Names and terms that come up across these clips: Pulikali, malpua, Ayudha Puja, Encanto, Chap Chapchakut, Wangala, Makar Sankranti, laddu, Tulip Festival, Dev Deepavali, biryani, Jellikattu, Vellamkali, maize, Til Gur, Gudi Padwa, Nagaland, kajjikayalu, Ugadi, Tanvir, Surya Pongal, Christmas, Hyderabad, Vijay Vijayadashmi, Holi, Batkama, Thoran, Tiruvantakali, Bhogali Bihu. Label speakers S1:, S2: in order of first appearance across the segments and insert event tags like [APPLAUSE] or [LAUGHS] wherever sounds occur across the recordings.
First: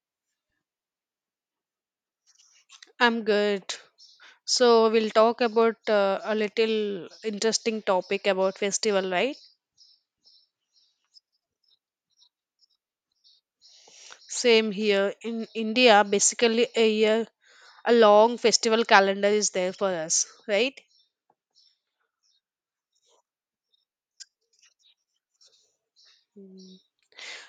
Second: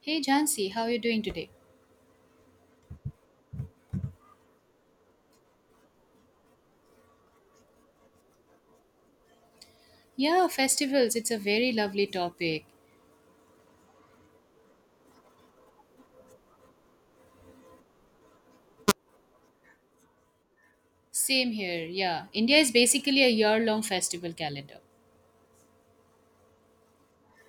S1: Hey Jansi, how are you doing today?
S2: I'm good. So we'll talk about a little interesting topic about festival, right?
S1: Yeah, festivals, it's a very lovely topic.
S2: Same here in India. Basically, a year, a long festival calendar is there for us, right?
S1: Same here, yeah. India is basically a year long festival calendar.
S2: Mm.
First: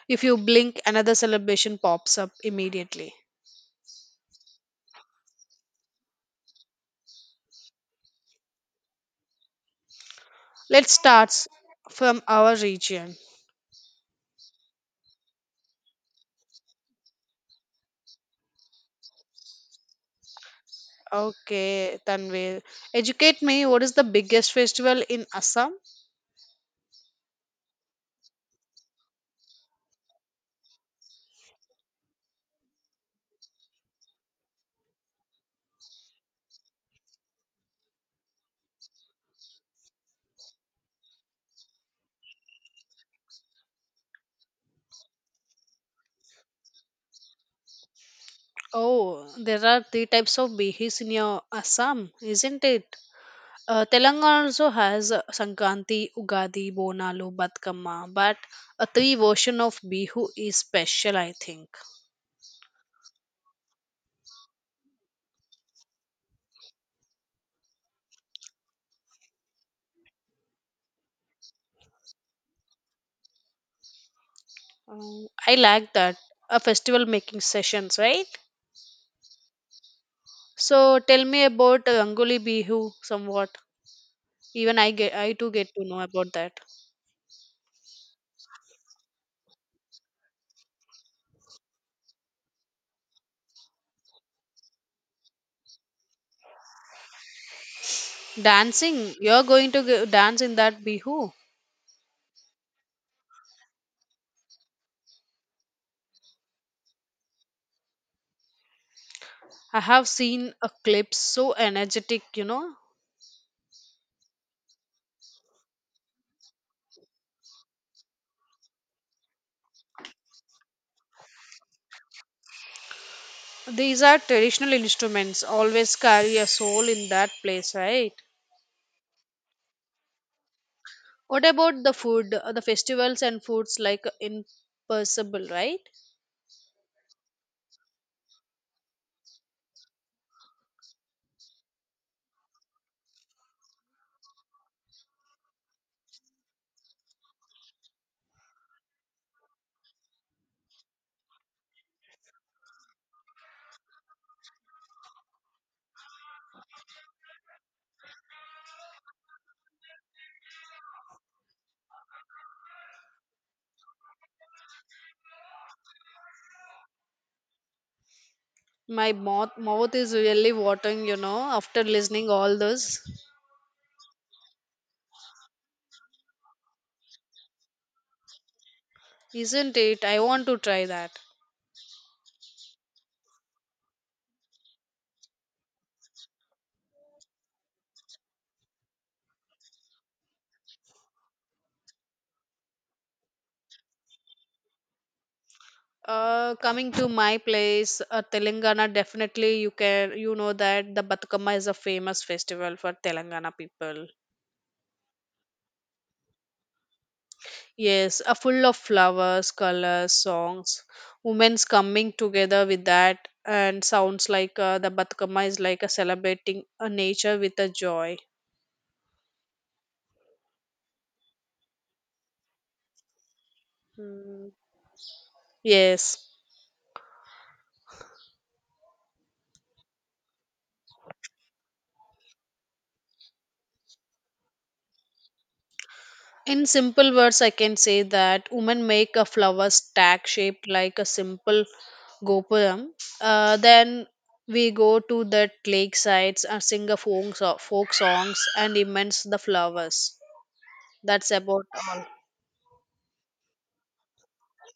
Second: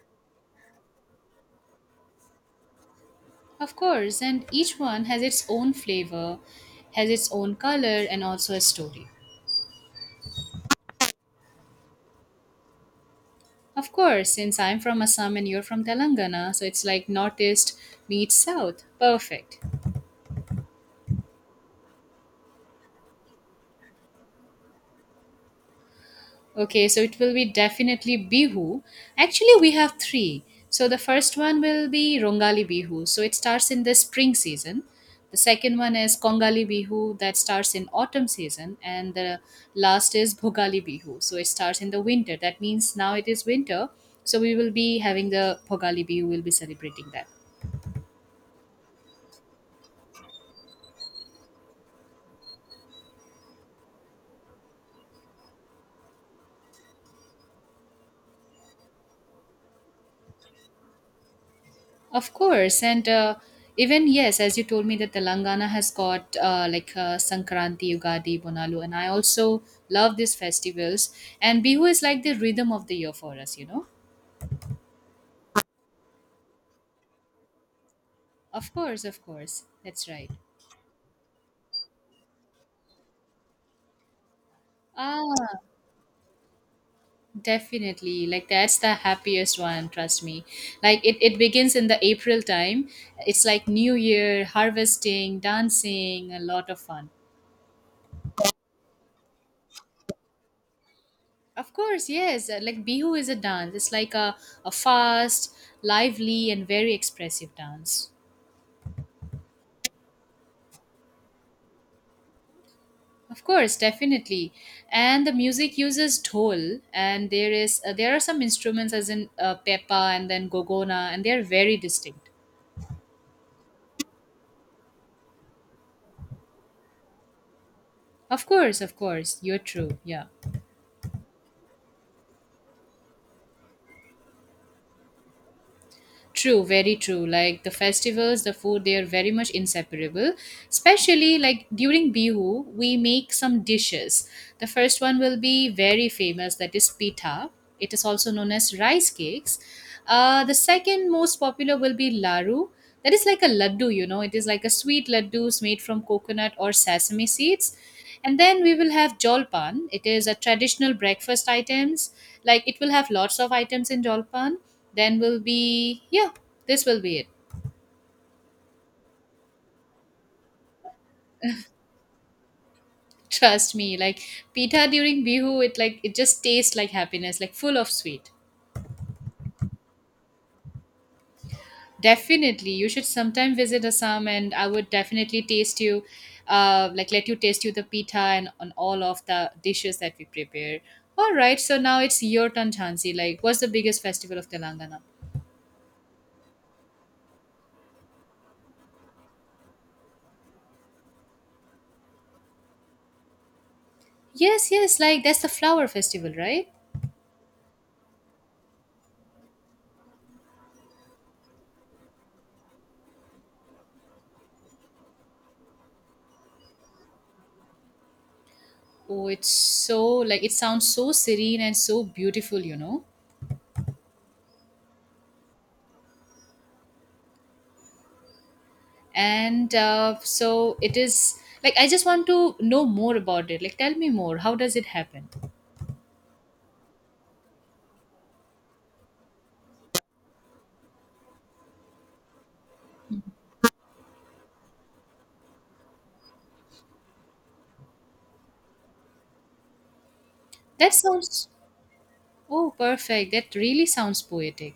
S2: If you blink, another celebration pops up immediately.
S1: Of course, and each one has its own flavor, has its own color, and also a story.
S2: Let's start s- from our region.
S1: Of course, since I'm from Assam and you're from Telangana, so it's like Northeast meets South. Perfect.
S2: Okay, Tanvir, educate me. What is the biggest festival in Assam?
S1: Okay, so it will be definitely Bihu. Actually, we have three. So the first one will be Rongali Bihu. So it starts in the spring season. The second one is Kongali Bihu that starts in autumn season. And the last is Bhogali Bihu. So it starts in the winter. That means now it is winter. So we will be having the Bhogali Bihu, we'll be celebrating that.
S2: Oh, there are three types of bihis in your Assam, isn't it? Telangana also has Sankranti, Ugadi, Bonalu, Batkama, but a three version of Bihu is special, I think.
S1: Of course, and even yes, as you told me that Telangana has got like Sankranti, Ugadi, Bonalu, and I also love these festivals. And Bihu is like the rhythm of the year for us.
S2: I like that. A festival making sessions, right?
S1: Of course, that's right.
S2: So tell me about Rangoli Bihu somewhat.
S1: Ah,
S2: I too get to know about that.
S1: definitely. Like that's the happiest one. Trust me. Like it begins in the April time. It's like New Year, harvesting, dancing, a lot of fun.
S2: Dancing, you're going to go- dance in that Bihu.
S1: Of course, yes. Like Bihu is a dance. It's like a fast, lively, and very expressive dance.
S2: I have seen a clip so energetic, you know.
S1: Of course, definitely. And the music uses dhol, and there are some instruments as in pepa and then gogona, and they are very distinct.
S2: These are traditional instruments, always carry a soul in that place, right?
S1: Of course, you're true. Yeah.
S2: What about the food, the festivals and foods like impossible, right?
S1: True, very true. Like the festivals, the food, they are very much inseparable. Especially like during Bihu, we make some dishes. The first one will be very famous, that is pita. It is also known as rice cakes. The second most popular will be laru. That is like a laddu. It is like a sweet laddus made from coconut or sesame seeds. And then we will have jolpan. It is a traditional breakfast items. Like it will have lots of items in jolpan. Then will be Yeah, this will be it.
S2: My mouth is really watering, you know, after listening all this.
S1: [LAUGHS] Trust me, like pita during bihu, it like it just tastes like happiness, like full of sweet.
S2: Isn't it? I want to try that.
S1: Definitely you should sometime visit Assam, and I would definitely taste you like let you taste you the pita and on all of the dishes that we prepare. All right, so now it's your turn, Chansi. Like what's the biggest festival of Telangana?
S2: Coming to my place, Telangana, definitely you can, you know that the Batukama is a famous festival for Telangana people.
S1: Yes, yes, like that's the flower festival, right?
S2: Yes, a full of flowers, colors, songs, women's coming together with that, and sounds like the Batkama is like a celebrating a nature with a joy.
S1: Oh, it's so, like it sounds so serene and so beautiful.
S2: Mm, yes.
S1: And so it is like I just want to know more about it. Like tell me more, how does it happen?
S2: In simple words, I can say that women make a flower stack shaped like a simple gopuram. Then we go to the lake sides and sing folk songs and immense the flowers.
S1: That
S2: That's
S1: sounds
S2: about all.
S1: Oh, perfect, that really sounds poetic.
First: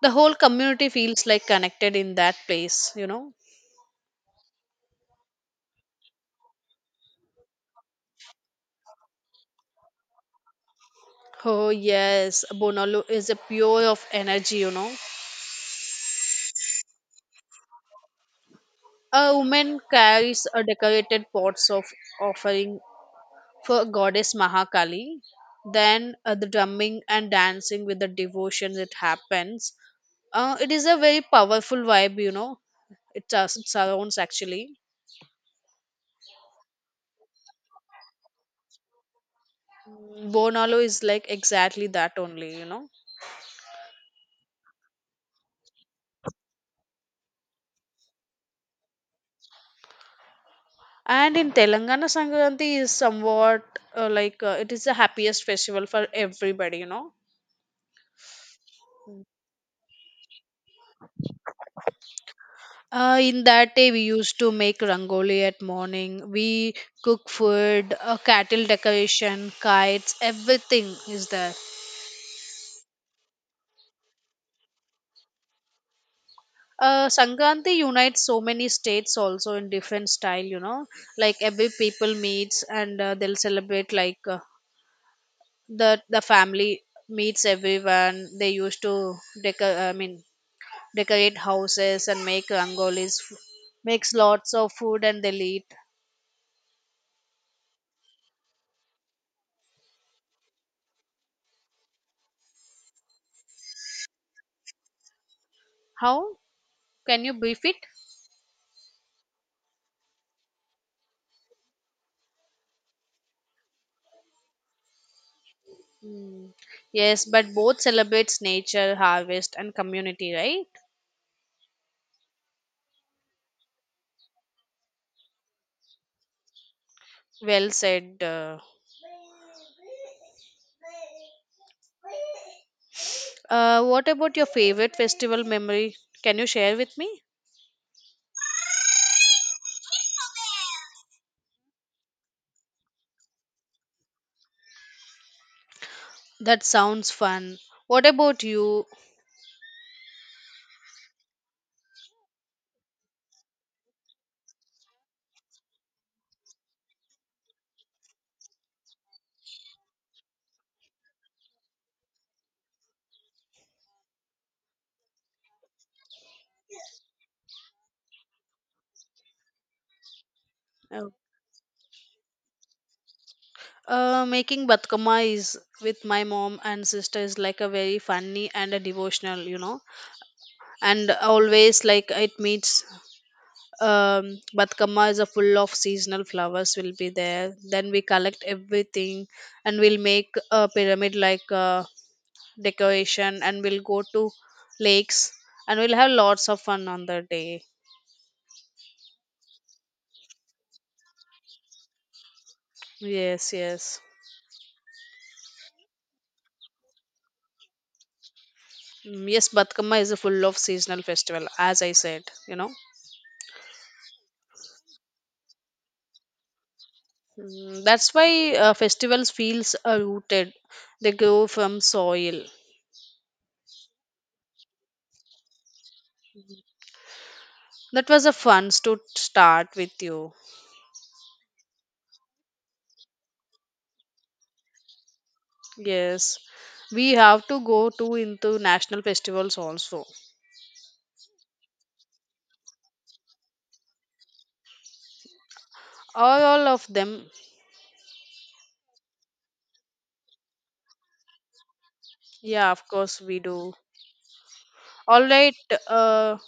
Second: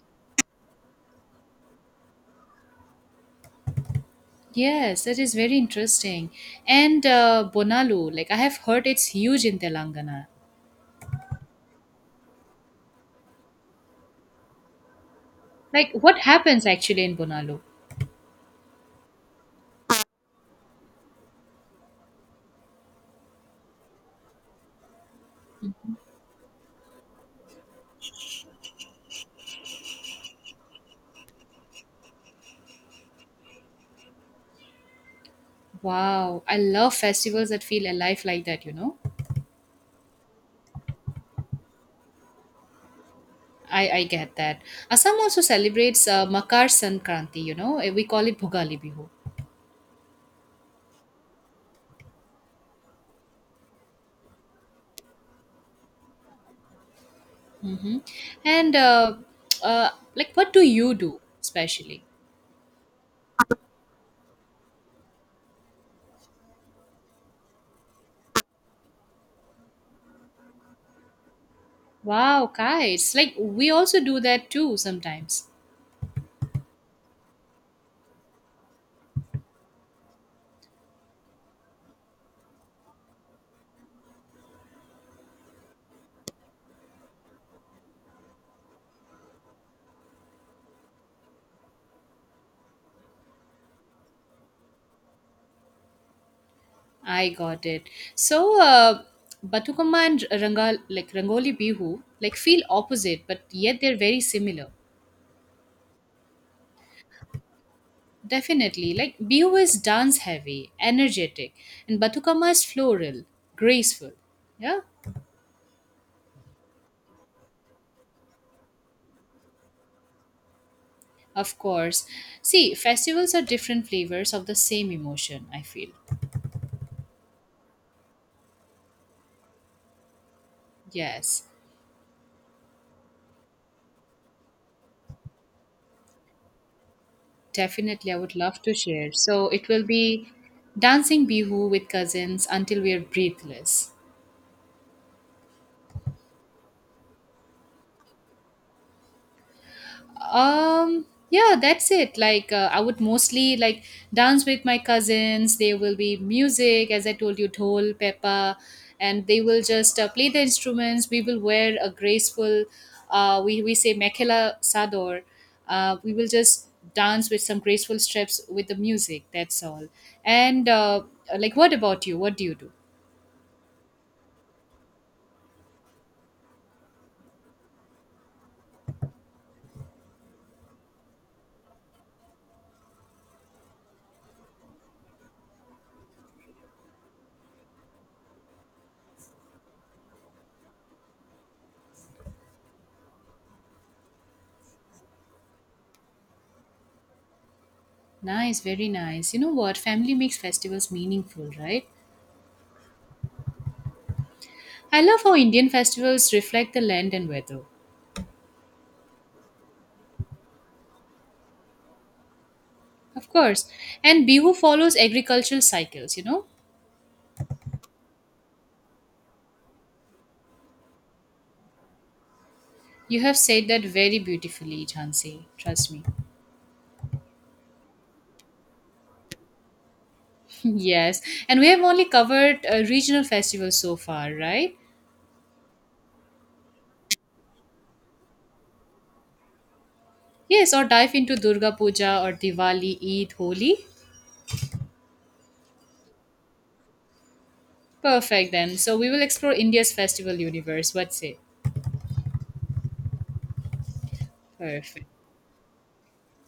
S2: The whole community feels like connected in that place, you know.
S1: Yes, that is very interesting. And bonalu, like I have heard it's huge in Telangana.
S2: Oh yes, bonolu is a pure of energy, you know.
S1: Like what happens actually in bonalu?
S2: A woman carries a decorated pots of offering for goddess Mahakali. Then the drumming and dancing with the devotion that happens. It is a very powerful vibe, you know. It it surrounds actually.
S1: Wow, I love festivals that feel alive like that.
S2: Bonalo is like exactly that only, you know.
S1: I get that. Assam also celebrates Makar Sankranti. We call it Bhugali Bihu.
S2: And in Telangana, Sankranti is somewhat it is the happiest festival for everybody, you know.
S1: Mm-hmm. And [TSK] like, what do you do especially?
S2: In that day, we used to make rangoli at morning. We cook food, cattle decoration, kites, everything is there.
S1: Wow, kites! Like we also do that too sometimes.
S2: Sankranti unites so many states also in different style, you know. Like every people meets and they'll celebrate like the family meets everyone. They used to deco- I mean decorate houses and make rangolis, makes lots of food and they'll eat.
S1: I got it. So, Batukama and like Rangoli Bihu, like feel opposite, but yet they're very similar.
S2: How can you beef it?
S1: Definitely, like Bihu is dance heavy, energetic, and Batukama is floral, graceful. Yeah,
S2: Yes, but both celebrates nature, harvest, and community, right?
S1: of course. See, festivals are different flavors of the same emotion. I feel.
S2: Well said.
S1: Yes.
S2: What about your favorite festival memory? Can you share with me?
S1: Definitely, I would love to share. So it will be dancing bihu with cousins until we are breathless.
S2: That sounds fun. What about you?
S1: Yeah, that's it. Like I would mostly like dance with my cousins. There will be music, as I told you, dhol, pepa, and they will just play the instruments. We will wear a graceful, we say mekhela sador. We will just dance with some graceful steps with the music. That's all. And
S2: Uh,
S1: like, what about you? What do you do?
S2: Making batkama is with my mom and sister is like a very funny and a devotional, you know, and always like it meets. um Batkama is a full of seasonal flowers will be there, then we collect everything and we'll make a pyramid like decoration and we'll go to lakes and we'll have lots of fun on the day.
S1: Nice, very nice. You know what? Family makes festivals meaningful, right?
S2: Yes, yes.
S1: I love how Indian festivals reflect the land and weather.
S2: Mm, yes, batkama is a full of seasonal festival as I said, you know.
S1: Of course. And Bihu follows agricultural cycles, you know?
S2: Mm, that's why festivals feels rooted. They grow from soil.
S1: You have said that very beautifully, Jhansi. Trust me.
S2: That was a fun to start with you.
S1: [LAUGHS] Yes. And we have only covered regional festivals so far, right?
S2: Yes, we have to go to into national festivals also.
S1: Yes, or dive into Durga Puja or Diwali, Eid, Holi.
S2: All of them.
S1: Perfect then. So we will explore India's festival universe. What's it?
S2: Yeah, of course we do.
S1: Perfect.
S2: All right. Uh,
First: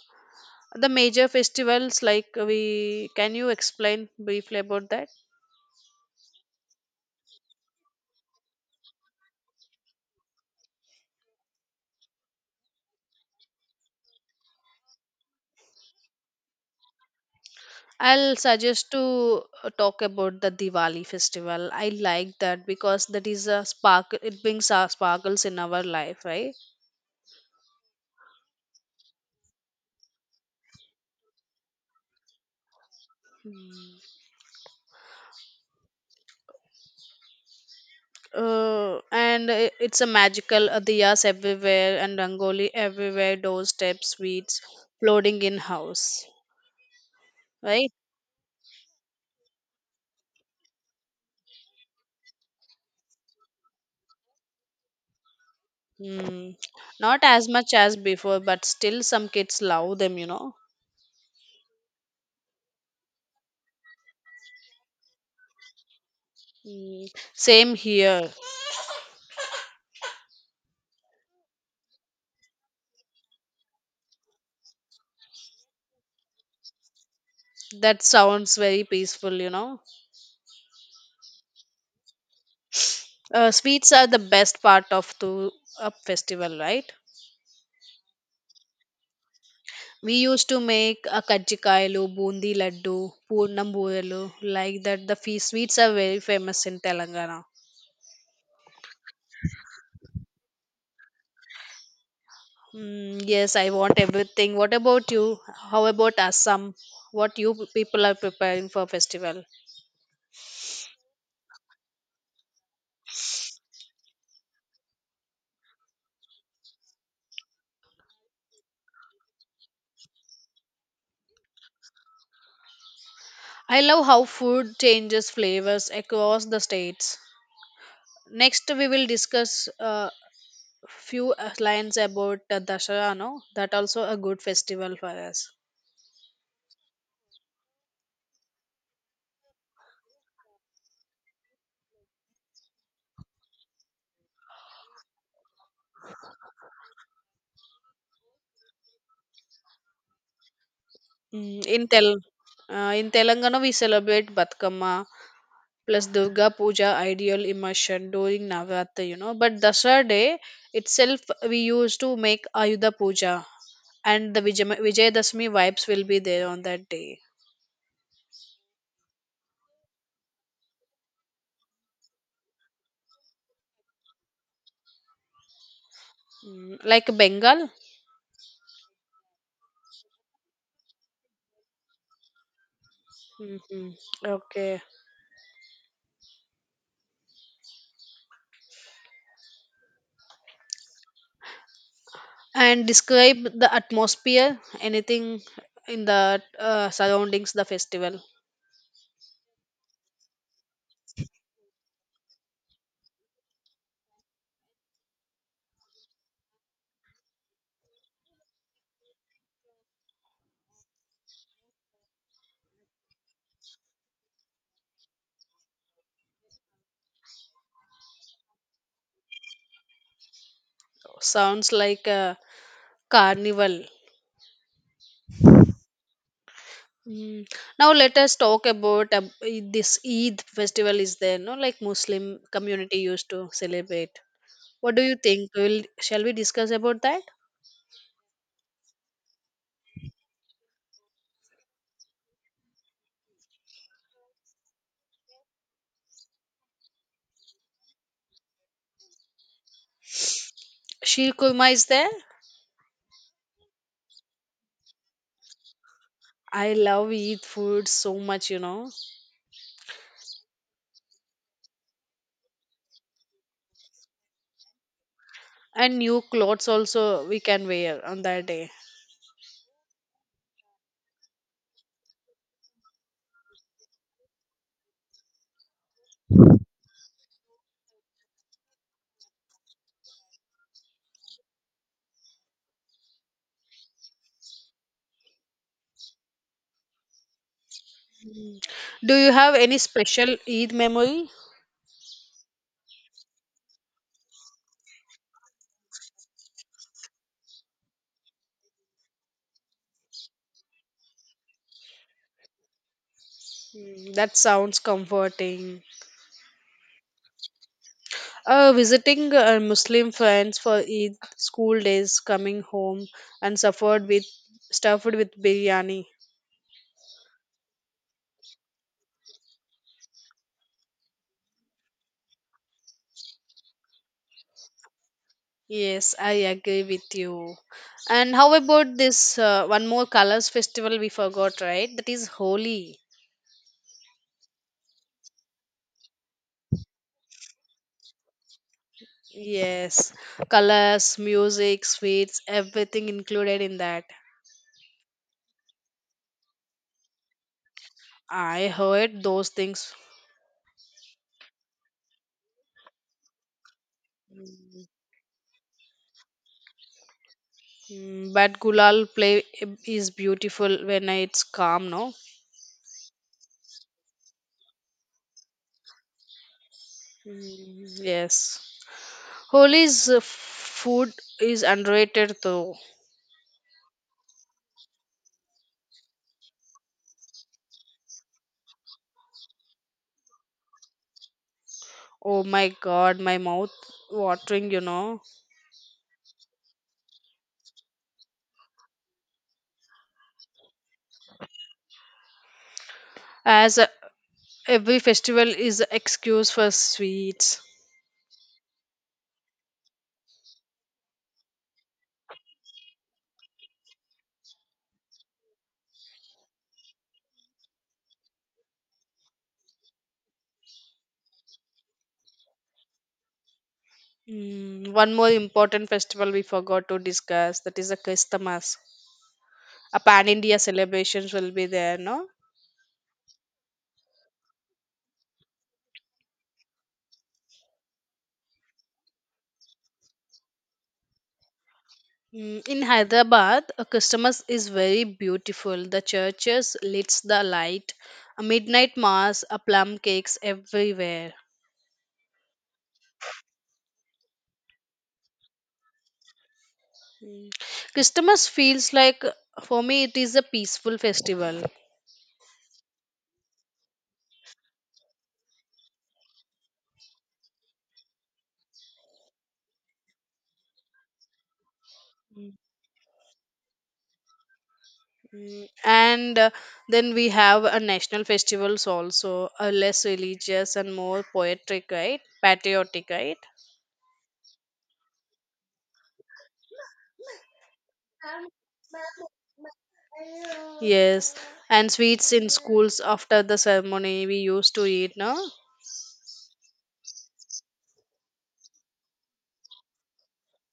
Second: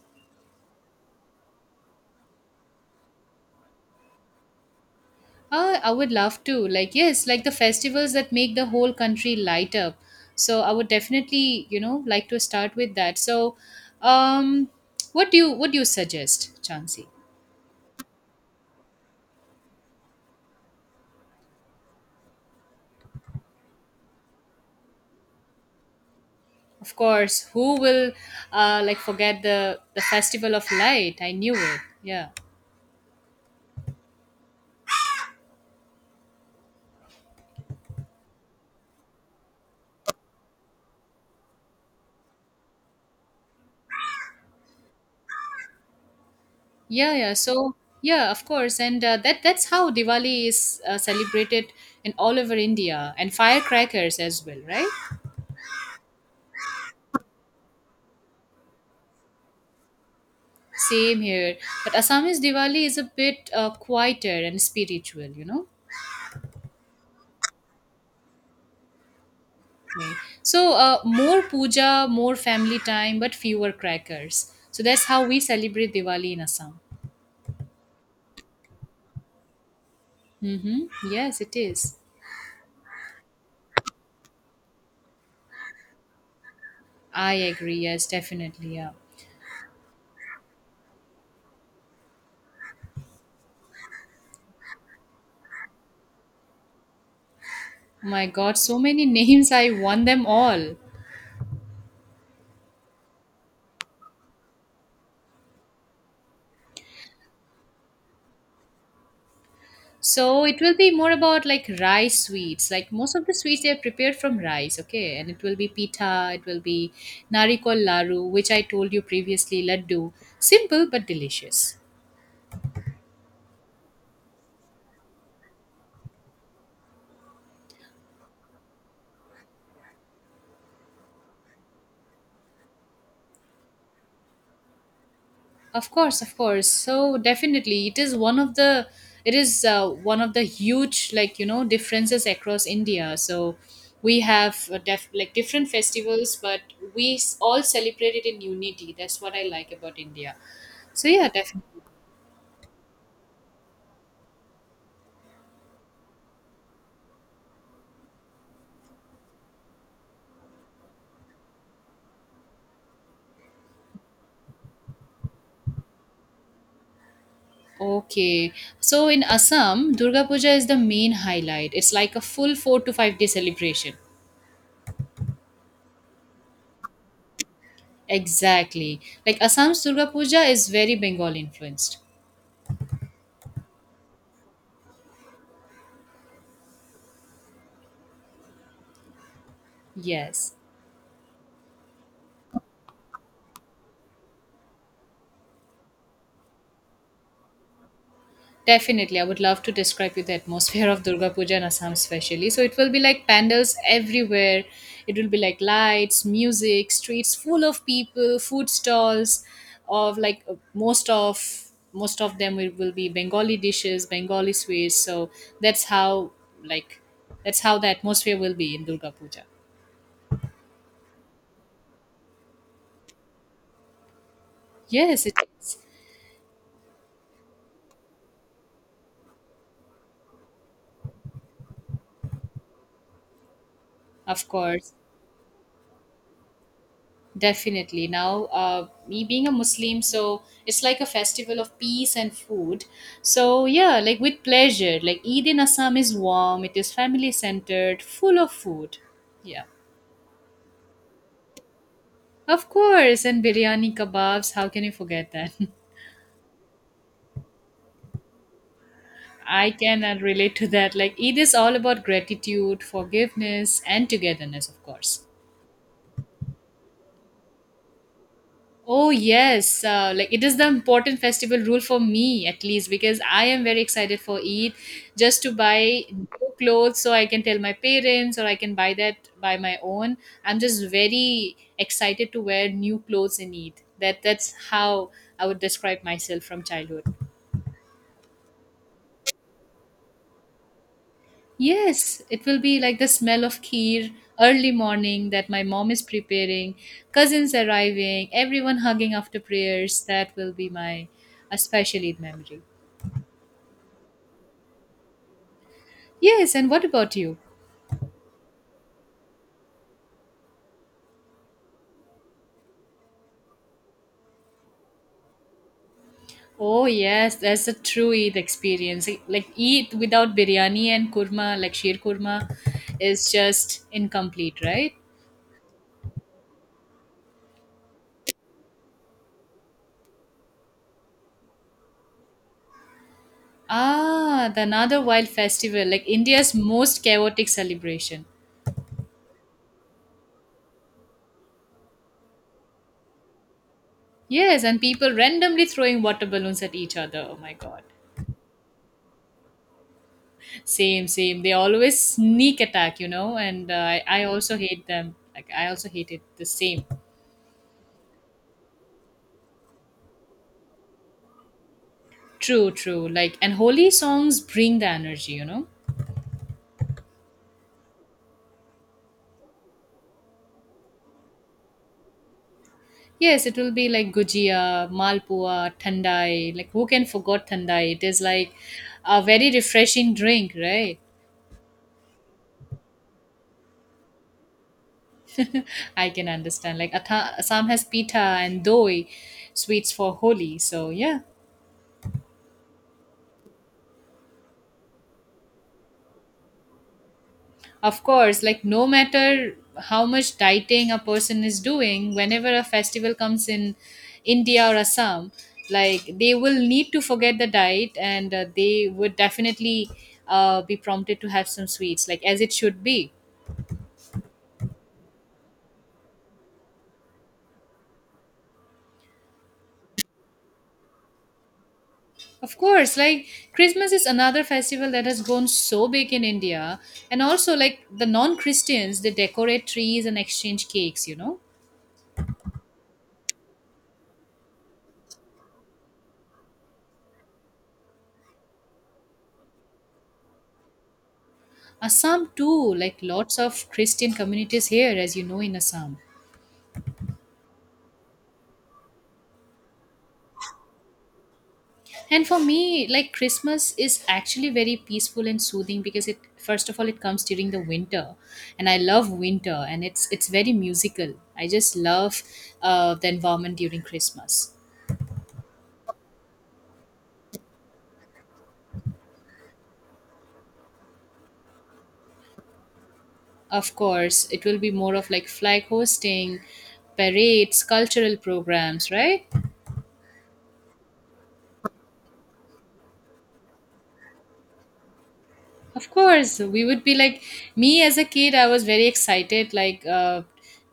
S2: the major festivals like we can you explain briefly about that?
S1: I would love to. Like, yes, like the festivals that make the whole country light up. So I would definitely, like to start with that. So, um, what do you suggest, Chansey?
S2: I'll suggest to talk about the Diwali festival. I like that because that is a spark. It brings our sparkles in our life, right?
S1: Of course, who will like forget the festival of light? I knew it. Yeah,
S2: It's a magical diyas everywhere and rangoli everywhere, doorstep sweets floating in house,
S1: yeah, yeah. So
S2: right.
S1: yeah, of course, and that's how Diwali is celebrated in all over India and firecrackers as well, right?
S2: Mm. Not as much as before, but still some kids love them, you know.
S1: Same here. But Assamese Diwali is a bit quieter and spiritual, you know?
S2: Mm. Same here.
S1: Way. So, more puja, more family time, but fewer crackers. So, that's how we celebrate Diwali in Assam.
S2: That sounds very peaceful, you know.
S1: Mm-hmm. Yes, it is.
S2: Sweets are the best part of the a festival, right.
S1: I agree. Yes, definitely. Yeah.
S2: We used to make a kajjikayalu, bundi laddu, poornam buralu, like that. The sweets are very famous in Telangana.
S1: Oh my God, so many [LAUGHS] names. I won them all.
S2: Mm, yes, I want everything. What about you? How about Assam? What you people are preparing for festival?
S1: So it will be more about like rice sweets. Like most of the sweets they are prepared from rice, okay? And it will be pita, it will be narikol laru, which I told you previously, laddu. Simple but delicious.
S2: I love how food changes flavors across the states. Next, we will discuss few lines about Dasara. No, that also a good festival for us.
S1: Of course, of course. So definitely, it is one of the it is one of the huge, like differences across India. So we have like different festivals, but all celebrate it in unity. That's what I like about India. So yeah,
S2: Mm,
S1: definitely.
S2: in Tel uh, in Telangana we celebrate Batkama plus Durga Puja ideal immersion during Navratri, you know. But Dasara day itself we used to make Ayudha Puja and the Vijayadashmi vibes will be there on that day.
S1: Okay. So in Assam, Durga Puja is the main highlight. It's like a full 4 to 5 day celebration.
S2: Mm, like Bengal?
S1: Exactly. Like Assam's Durga Puja is very Bengal influenced.
S2: Hmm. Okay.
S1: Yes.
S2: And describe the atmosphere, anything in the surroundings, the festival.
S1: Definitely, I would love to describe you the atmosphere of Durga Puja in Assam, especially. So it will be like pandals everywhere. It will be like lights, music, streets full of people, food stalls, of like most of them will be Bengali dishes, Bengali sweets. So that's how like that's how the atmosphere will be in Durga Puja.
S2: Sounds like a carnival.
S1: Yes, it is.
S2: Mm. Now let us talk about this Eid festival is there, no? Like Muslim community used to celebrate.
S1: Of course.
S2: What do you think? Will shall we discuss about that?
S1: Definitely. Now, me being a Muslim, so it's like a festival of peace and food. So, yeah, like with pleasure. Like Eid in Assam is warm, it is family centered, full of food. Yeah.
S2: Sheer kurma is there.
S1: Of course, and biryani kebabs, how can you forget that? [LAUGHS]
S2: I love Eid food so much, you know,
S1: I can relate to that. Like Eid is all about gratitude, forgiveness, and togetherness, of course.
S2: and new clothes also we can wear on that day.
S1: Oh yes, like it is the important festival rule for me at least because I am very excited for Eid just to buy new clothes so I can tell my parents or I can buy that by my own. I'm just very excited to wear new clothes in Eid. That's how I would describe myself from childhood.
S2: Do you have any special Eid memory?
S1: Yes, it will be like the smell of kheer early morning that my mom is preparing, cousins arriving, everyone hugging after prayers. That will be my a special Eid memory.
S2: Mm, that sounds comforting.
S1: Yes, and what about you?
S2: Visiting Muslim friends for Eid school days, coming home and suffered with stuffed with biryani.
S1: Oh yes, that's a true Eid experience. Like Eid without biryani and kurma, like sheer kurma, is just incomplete, right?
S2: Yes, I agree with you. And how about this one more colors festival we forgot, right? That is Holi.
S1: Ah, the another wild festival, like India's most chaotic celebration.
S2: Yes, colors, music, sweets, everything included in that.
S1: Yes, and people randomly throwing water balloons at each other. Oh my god.
S2: I heard those things.
S1: Same, same. They always sneak attack, and I also hate them. Like I also hate it the same.
S2: Mm, but Gulal play is beautiful when it's calm, no?
S1: True, true. Like and holy songs bring the energy.
S2: Mm, yes. Holi's food is underrated though.
S1: Yes, it will be like gujia, malpua, thandai. Like who can forget thandai? It is like a very refreshing drink, right?
S2: Oh my god, my mouth watering, you know.
S1: I can understand. Like Assam has pita and doi, sweets for Holi. So yeah,
S2: As every festival is an excuse for sweets.
S1: of course. Like no matter how much dieting a person is doing, whenever a festival comes in India or Assam, like they will need to forget the diet and they would definitely be prompted to have some sweets, like as it should be.
S2: Mm, one more important festival we forgot to discuss that is a Christmas. A pan India celebrations will be there, no?
S1: Of course, like Christmas is another festival that has grown so big in India. And also, like the non Christians, they decorate trees and exchange cakes.
S2: Mm, in Hyderabad, a Christmas is very beautiful. The churches lights the light, a midnight mass, a plum cakes everywhere.
S1: Assam, too, like lots of Christian communities here, as you know, in Assam.
S2: Christmas feels like, for me, it is a peaceful festival.
S1: And for me, like Christmas is actually very peaceful and soothing because it, first of all, it comes during the winter. And I love winter and it's very musical. I just love the environment during Christmas.
S2: Mm, and then we have a national festivals also, a less religious and more poetic, right, patriotic, right?
S1: Of course, it will be more of like flag hosting, parades, cultural programs, right?
S2: Yes, and sweets in schools after the ceremony we used to eat, no.
S1: Of course, we would be like me as a kid. I was very excited, like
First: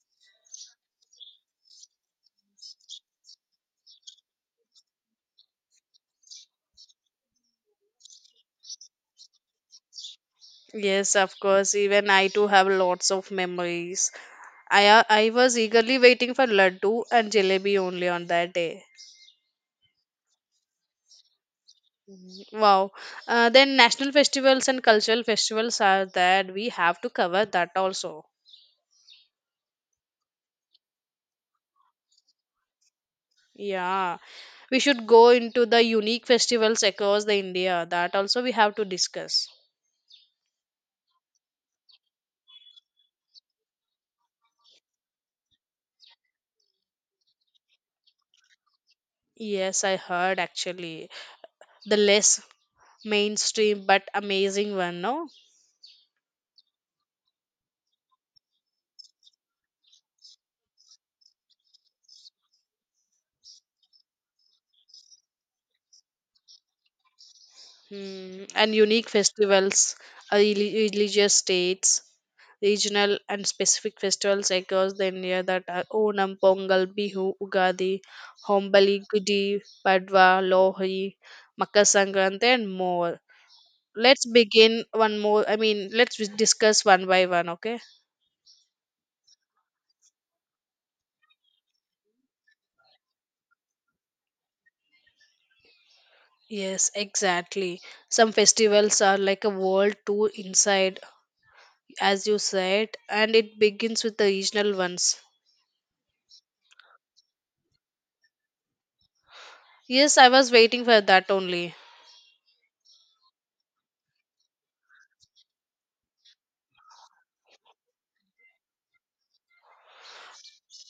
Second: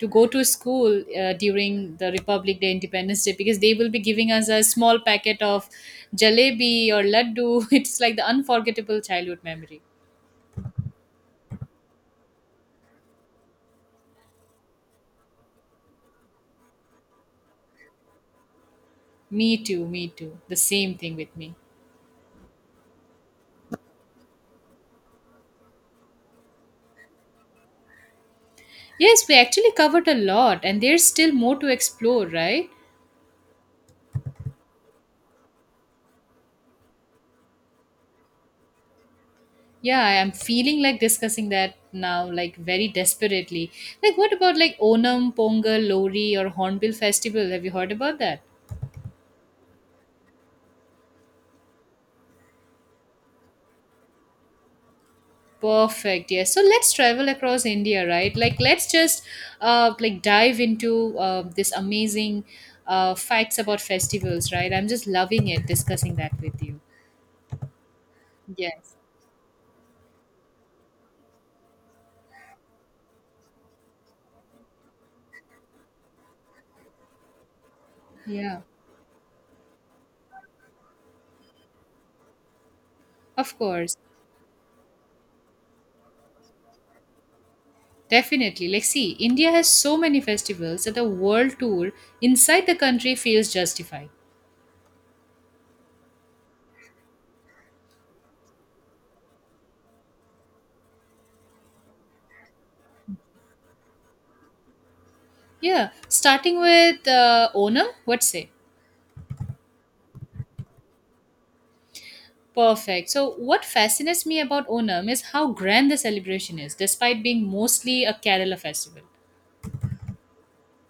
S1: to go to school during the Republic Day, Independence Day, because they will be giving us a small packet of jalebi or laddu. [LAUGHS] It's like the unforgettable childhood memory.
S2: Yes, of course, even I too have lots of memories. I was eagerly waiting for laddu and jalebi only on that day.
S1: Me too, me too. The same thing with me.
S2: Wow. Then national festivals and cultural festivals are that we have to cover that also.
S1: Yes, we actually covered a lot, and there's still more to explore, right?
S2: Yeah. We should go into the unique festivals across the India. That also we have to discuss.
S1: Yeah, I am feeling like discussing that now, like very desperately. Like, what about like Onam, Pongal, Lori, or Hornbill Festival? Have you heard about that?
S2: Yes, I heard actually. The less mainstream but amazing one, no?
S1: Perfect. Yes. So let's travel across India, right? Like, let's just dive into this amazing facts about festivals, right? I'm just loving it discussing that with you.
S2: Mm, and
S1: Yes.
S2: unique festivals, religious dates, regional and specific festivals across the India, that are Onam, Pongal, Bihu, Ugadi,
S1: Yeah.
S2: Hombali, Gudi, Padwa, Lohri, Makar Sankranti, and more.
S1: Of course.
S2: Let's begin one more. I mean, let's wi- discuss one by one, okay?
S1: Definitely. Like, see, India has so many festivals that a world tour inside the country feels justified.
S2: Yes, exactly. Some festivals are like a world tour inside, as you said, and it begins with the regional ones.
S1: Yeah, starting with Onam, what say?
S2: Yes, I was waiting for that only.
S1: Perfect. So, what fascinates me about Onam is how grand the celebration is, despite being mostly a Kerala festival.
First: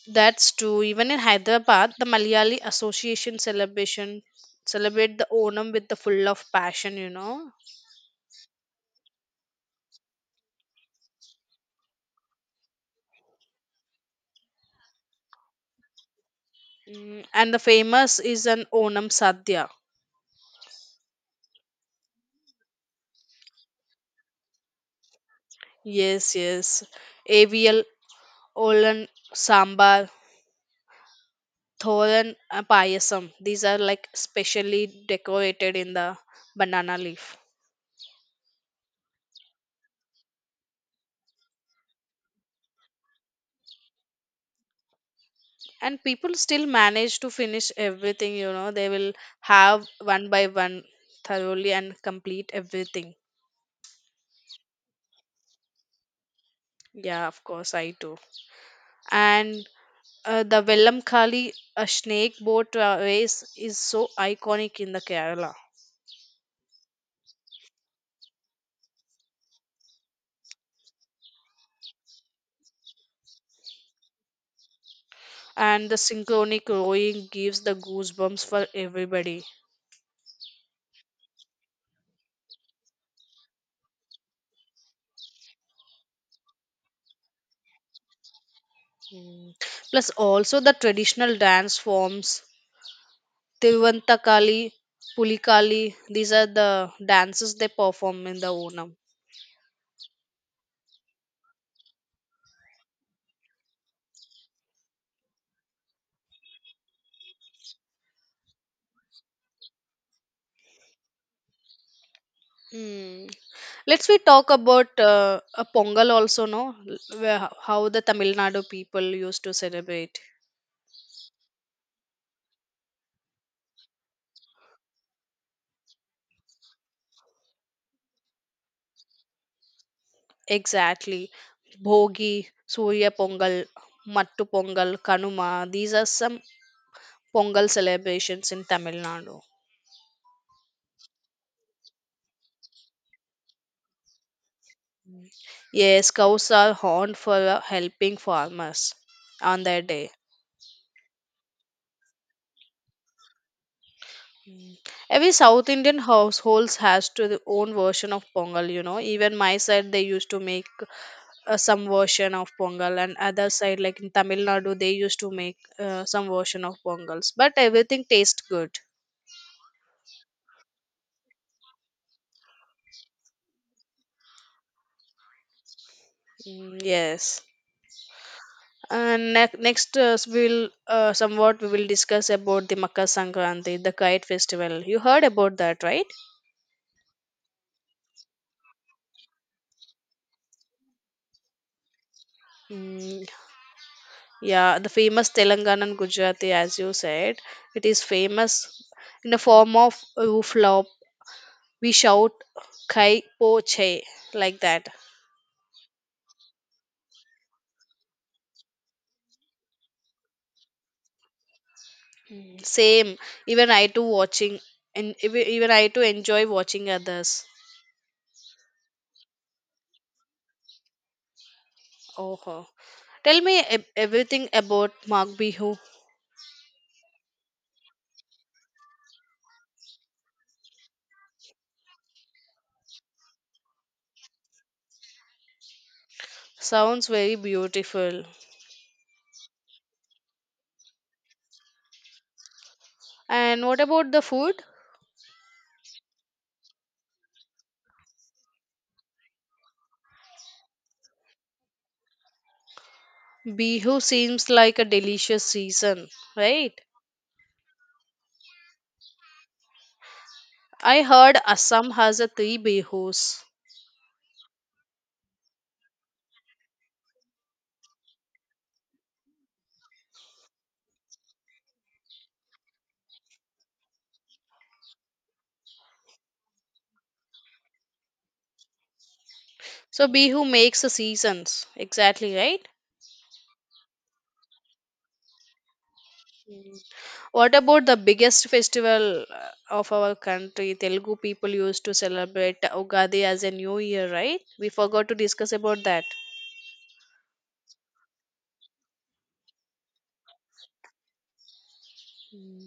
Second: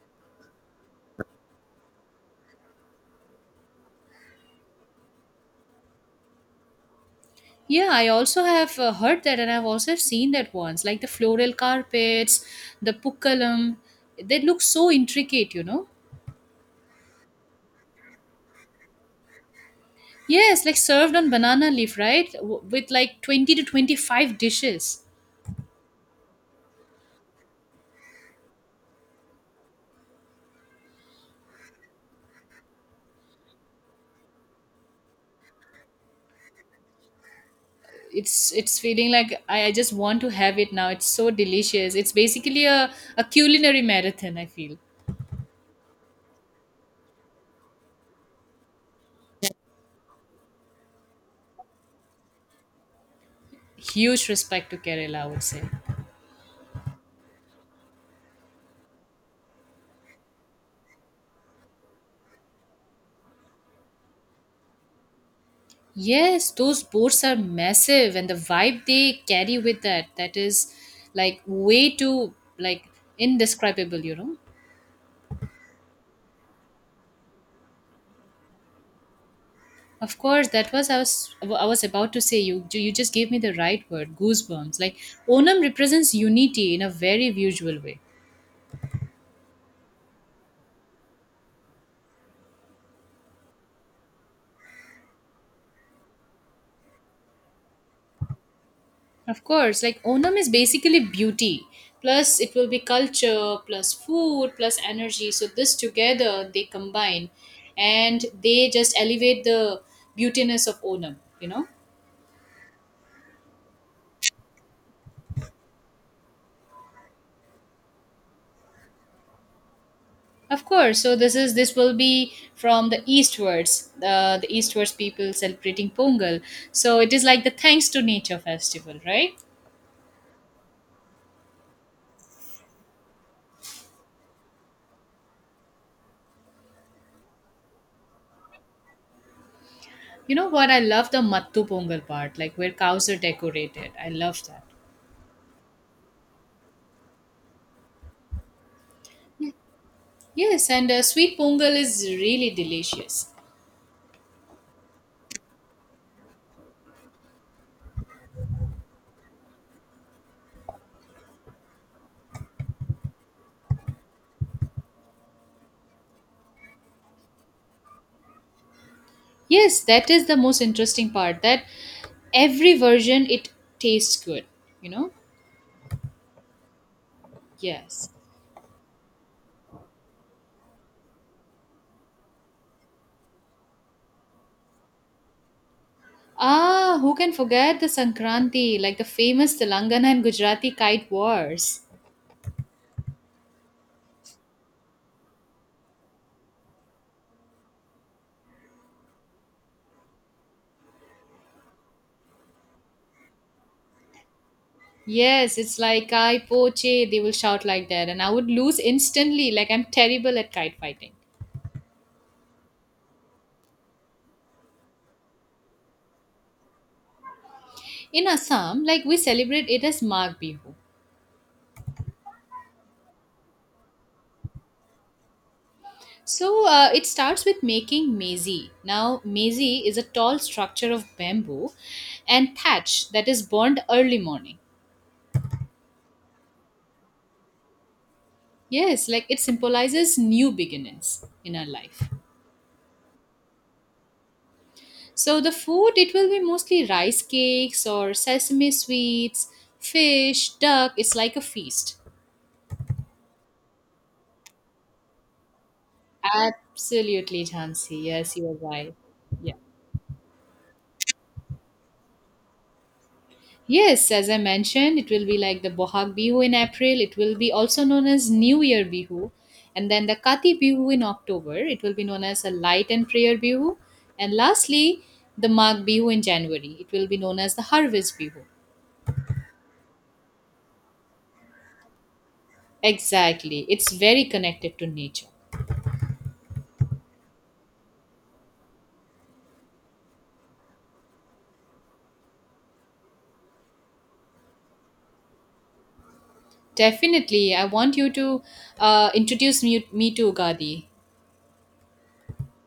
S2: That's true. Even in Hyderabad, the Malayali Association celebration celebrate the Onam with the full of passion, you know.
S1: Yeah, I also have heard that, and I've also seen that once, like the floral carpets, the pukkalam. They look so intricate, you know.
S2: Mm, and the famous is an Onam Sadhya.
S1: Yes, like served on banana leaf, right? W- with like 20 to 25 dishes.
S2: Yes, yes. Avial, Olan, Sambar, Thoran, Payasam. These are like specially decorated in the banana leaf.
S1: It's feeling like I just want to have it now. It's so delicious. It's basically a culinary marathon I feel.
S2: And people still manage to finish everything, you know. They will have one by one thoroughly and complete everything.
S1: Huge respect to Kerala, I would say.
S2: Yeah, of course, I do. And the Vellamkali, a snake boat race, is so iconic in the Kerala.
S1: Yes, those boats are massive, and the vibe they carry with that is like way too like indescribable, you know.
S2: And the synchronic rowing gives the goosebumps for everybody.
S1: Of course, that was, I was about to say, you just gave me the right word, goosebumps. Like Onam represents unity in a very visual way.
S2: Plus, also the traditional dance forms, Tiruvantakali, Pulikali, these are the dances they perform in the Onam.
S1: Of course, like Onam is basically beauty. Plus, it will be culture, plus food, plus energy. So, this together they combine and they just elevate the beautiness of Onam, you know?
S2: Hmm. Let's we talk about a Pongal also, no? How the Tamil Nadu people used to celebrate.
S1: Of course. So, this will be from the eastwards people celebrating Pongal. So, it is like the thanks to nature festival, right?
S2: Exactly. Bhogi, Surya Pongal, Mattu Pongal, Kanuma. These are some Pongal celebrations in Tamil Nadu.
S1: You know what? I love the Mattu Pongal part, like where cows are decorated. I love that.
S2: Yes, cows are horned for helping farmers on their day.
S1: Yes, and sweet Pongal is really delicious.
S2: Every South Indian households has to their own version of Pongal, you know. Even my side, they used to make some version of Pongal, and other side, like in Tamil Nadu, they used to make some version of Pongals. But everything tastes good.
S1: Yes, that is the most interesting part that every version it tastes good, you know?
S2: Mm, yes.
S1: Yes.
S2: And next, we'll somewhat we will discuss about the Makar Sankranti, the kite festival. You heard about that, right?
S1: Ah, who can forget the Sankranti, like the famous Telangana and Gujarati kite wars?
S2: Mm, yeah, the famous Telanganan Gujarati, as you said, it is famous in the form of roof flop. We shout "Kai po che" like that.
S1: Yes, it's like Kai Poche, they will shout like that, and I would lose instantly, like I'm terrible at kite fighting.
S2: Mm, same. Even I too watching, and even I too enjoy watching others.
S1: In Assam, like we celebrate it as Mag Bihu.
S2: Oh, ho. Tell me everything about Mag Bihu.
S1: So it starts with making maize. Now, maize is a tall structure of bamboo and thatch that is burned early morning.
S2: Sounds very beautiful.
S1: Yes, like it symbolizes new beginnings in our life.
S2: And what about the food?
S1: So the food, it will be mostly rice cakes or sesame sweets, fish, duck. It's like a feast.
S2: Bihu seems like a delicious season, right?
S1: Absolutely, Jansi. Yes, you are right. Yeah.
S2: I heard Assam has a three bihus.
S1: Yes, as I mentioned, it will be like the Bohag Bihu in April. It will be also known as New Year Bihu. And then the Kati Bihu in October. It will be known as a Light and Prayer Bihu. And lastly, the Mag Bihu in January. It will be known as the Harvest Bihu.
S2: So Bihu makes the seasons, exactly, right?
S1: Exactly. It's very connected to nature.
S2: Mm. What about the biggest festival of our country? Telugu people used to celebrate Ugadi as a new year, right? We forgot to discuss about that.
S1: Definitely. I want you to introduce me to Ugadi.
S2: Mm.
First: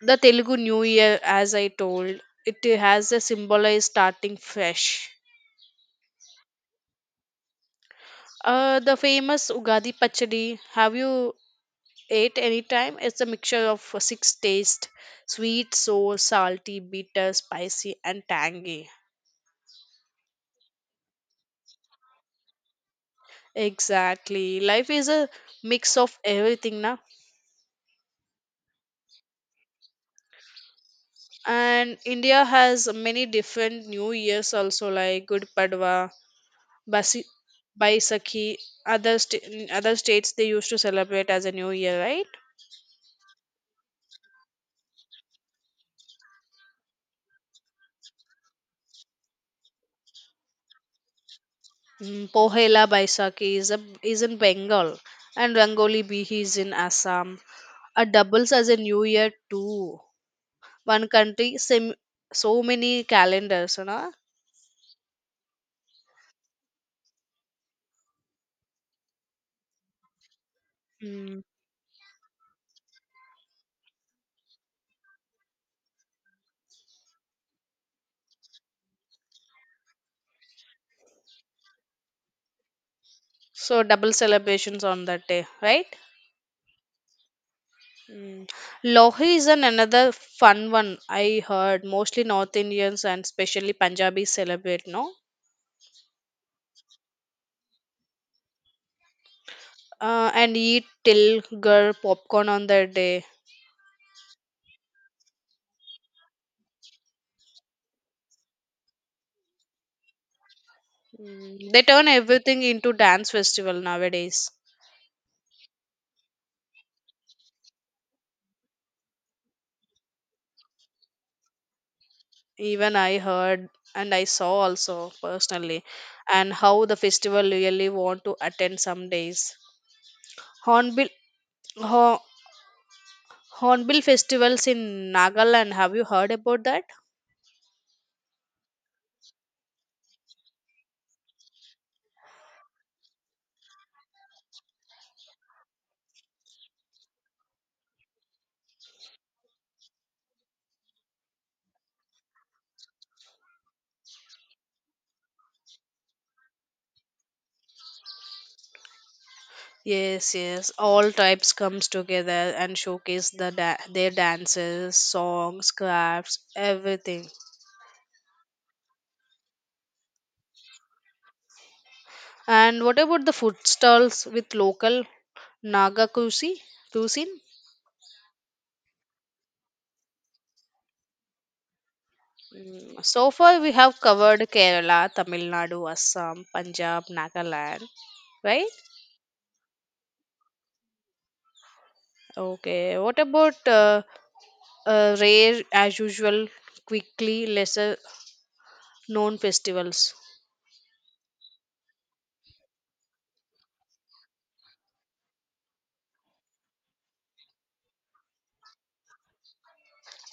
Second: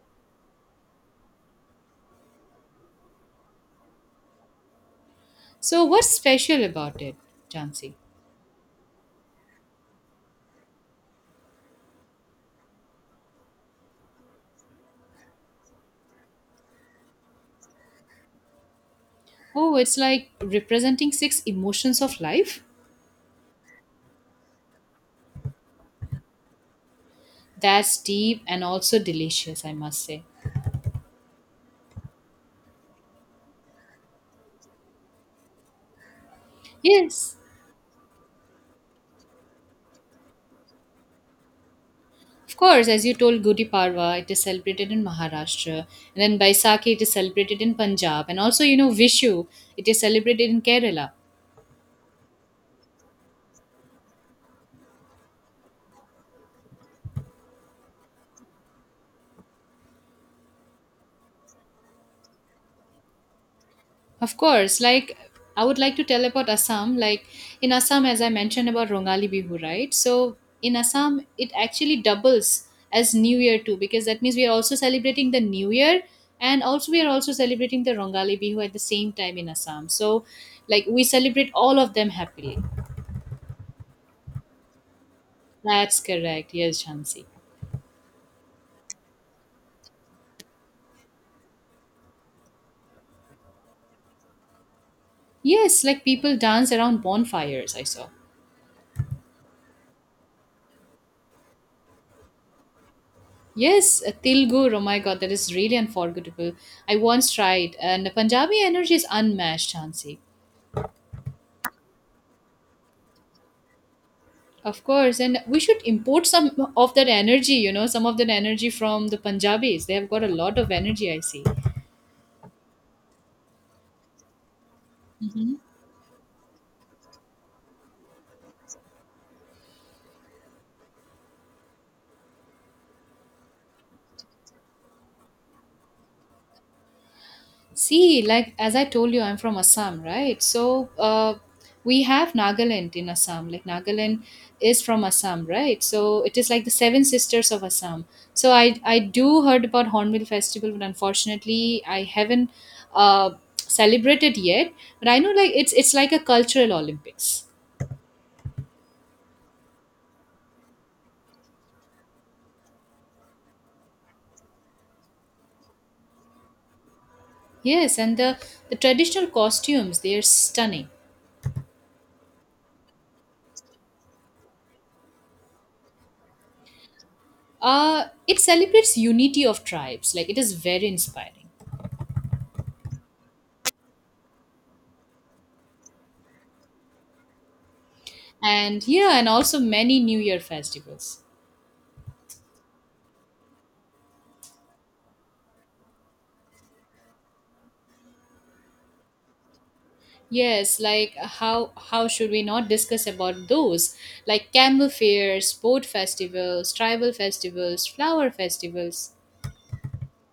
S2: The Telugu New Year, as I told, it has a symbolized starting fresh.
S1: So, what's special about it, Jansi?
S2: The famous Ugadi Pachadi. Have you ate any time? It's a mixture of six tastes: sweet, sour, salty, bitter, spicy, and tangy.
S1: Oh, it's like representing six emotions of life?
S2: Exactly. Life is a mix of everything, na.
S1: That's deep and also delicious, I must say.
S2: And India has many different New Years also, like Good Padwa, Basi,
S1: Yes,
S2: Baisakhi. In other states they used to celebrate as a New Year, right?
S1: of course, as you told, Gudi Parva, it is celebrated in Maharashtra, and then Baisakhi, it is celebrated in Punjab, and also, you know, Vishu, it is celebrated in Kerala.
S2: Pohela Baisakhi is in Bengal and Rangoli Bihi is in Assam. It doubles as a new year too. One country, sim, so many calendars, you know.
S1: Of course, like I would like to tell about Assam. Like in Assam, as I mentioned about Rongali Bihu, right? So in Assam,
S2: Mm.
S1: it actually doubles as New Year too, because that means we are also celebrating the New Year and also we are also celebrating the Rongali Bihu at the same time in Assam. So like we celebrate all of them happily.
S2: So double celebrations on that day, right?
S1: That's correct. Yes, Shansi.
S2: Mm. Lohi is an another fun one I heard. Mostly North Indians and especially Punjabis celebrate, no?
S1: Yes, like people dance around bonfires, I saw.
S2: And eat till girl popcorn on that day.
S1: Yes, Til Gur, oh my god, that is really unforgettable. I once tried, and the Punjabi energy is unmatched, Hansi.
S2: Mm, they turn everything into dance festival nowadays.
S1: Of course, and we should import some of that energy, you know, some of that energy from the Punjabis. They have got a lot of energy, I see.
S2: Even I heard, and I saw also personally, and how the festival really want to attend some days. Hornbill. Ho- Hornbill festivals in Nagaland, have you heard about that?
S1: See, like as I told you, I'm from Assam, right? So we have Nagaland in Assam. Like Nagaland is from Assam, right? So it is like the Seven Sisters of Assam. So I do heard about Hornbill Festival, but unfortunately I haven't uh, celebrated yet. But I know like it's like a cultural Olympics.
S2: Yes, yes, all tribes comes together and showcase their dances, songs, crafts, everything.
S1: Yes, and the traditional costumes, they are stunning.
S2: And what about the food stalls with local naga cuisine?
S1: It celebrates unity of tribes. Like it is very inspiring.
S2: Mm, so far we have covered Kerala, Tamil Nadu, Assam, Punjab, Nagaland, right?
S1: And yeah, and also many new year festivals.
S2: Okay. What about rare, as usual, quickly lesser known festivals?
S1: Yes, like how should we not discuss about those, like camel fairs, sport festivals, tribal festivals, flower festivals.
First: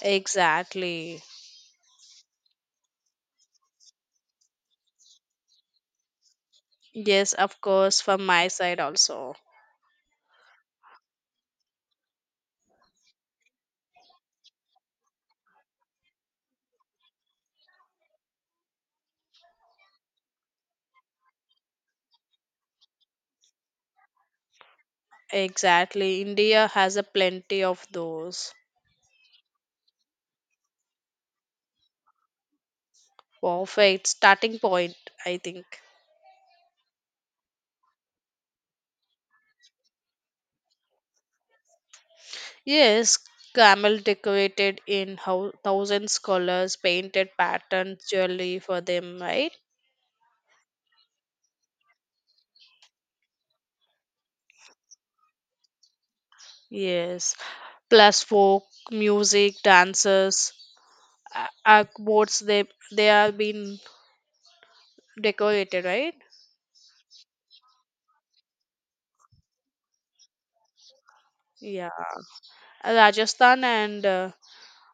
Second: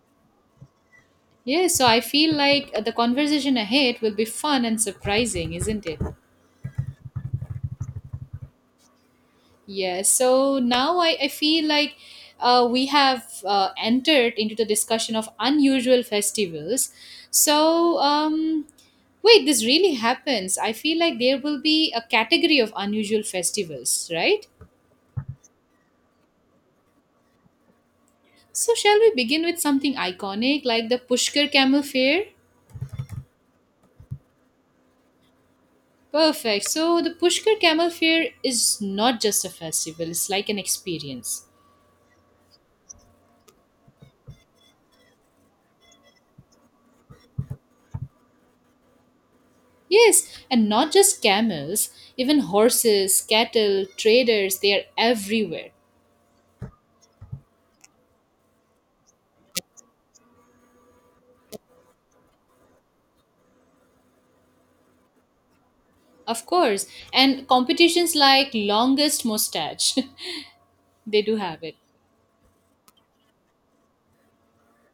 S2: Exactly.
S1: Yes, so I feel like the conversation ahead will be fun and surprising, isn't it?
S2: Yes, of course, from my side also.
S1: Yes. So now, I feel like we have entered into the discussion of unusual festivals. So, wait, this really happens. I feel like there will be a category of unusual festivals, right?
S2: Exactly. India has a plenty of those.
S1: So, shall we begin with something iconic like the Pushkar Camel Fair?
S2: Perfect starting point, I think.
S1: Perfect. So, the Pushkar Camel Fair is not just a festival, it's like an experience.
S2: Yes, camel decorated in how thousands colors, painted patterns, jewelry for them, right?
S1: Yes, and not just camels, even horses, cattle, traders, they are everywhere.
S2: Yes. Plus folk, music, dancers, a- akboards, they are being decorated, right?
S1: Of course. And competitions like longest mustache, [LAUGHS] they do have it.
S2: Yeah. Rajasthan and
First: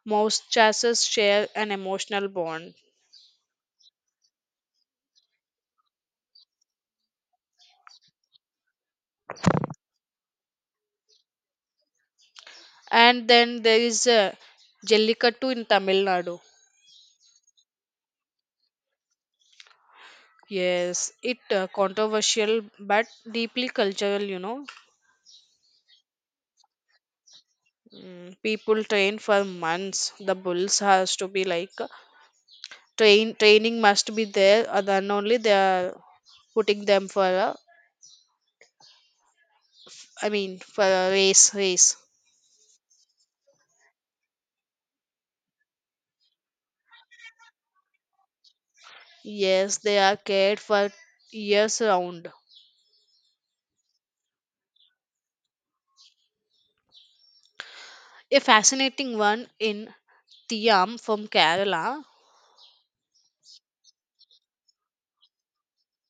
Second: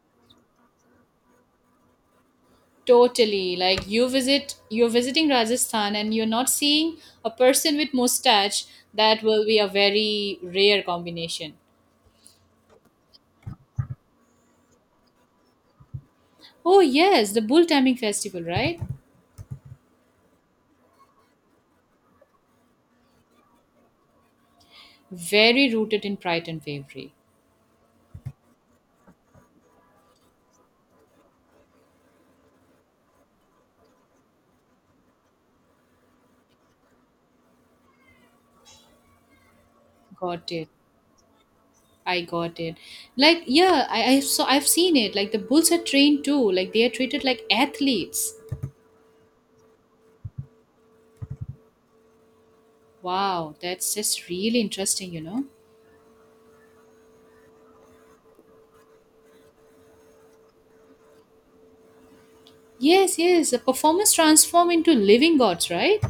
S2: most chasses share an emotional bond.
S1: Totally. Like you're visiting Rajasthan and you're not seeing a person with mustache, that will be a very rare combination.
S2: And then there is Jellikattu in Tamil Nadu.
S1: Oh yes, the bull timing festival, right?
S2: Yes, it controversial but deeply cultural, you know.
S1: Very rooted in pride and bravery.
S2: Mm, people train for months. The bulls has to be like train training must be there, then only they are putting them for a, I
S1: Got
S2: mean
S1: it.
S2: for a race.
S1: I got it. Like, yeah, I so I've seen it. Like the bulls are trained too. Like they are treated like athletes.
S2: Yes, they are cared for years round.
S1: Wow, that's just really interesting, you know?
S2: A fascinating one in Tiam from Kerala.
S1: Yes, yes. The performers transform into living gods, right?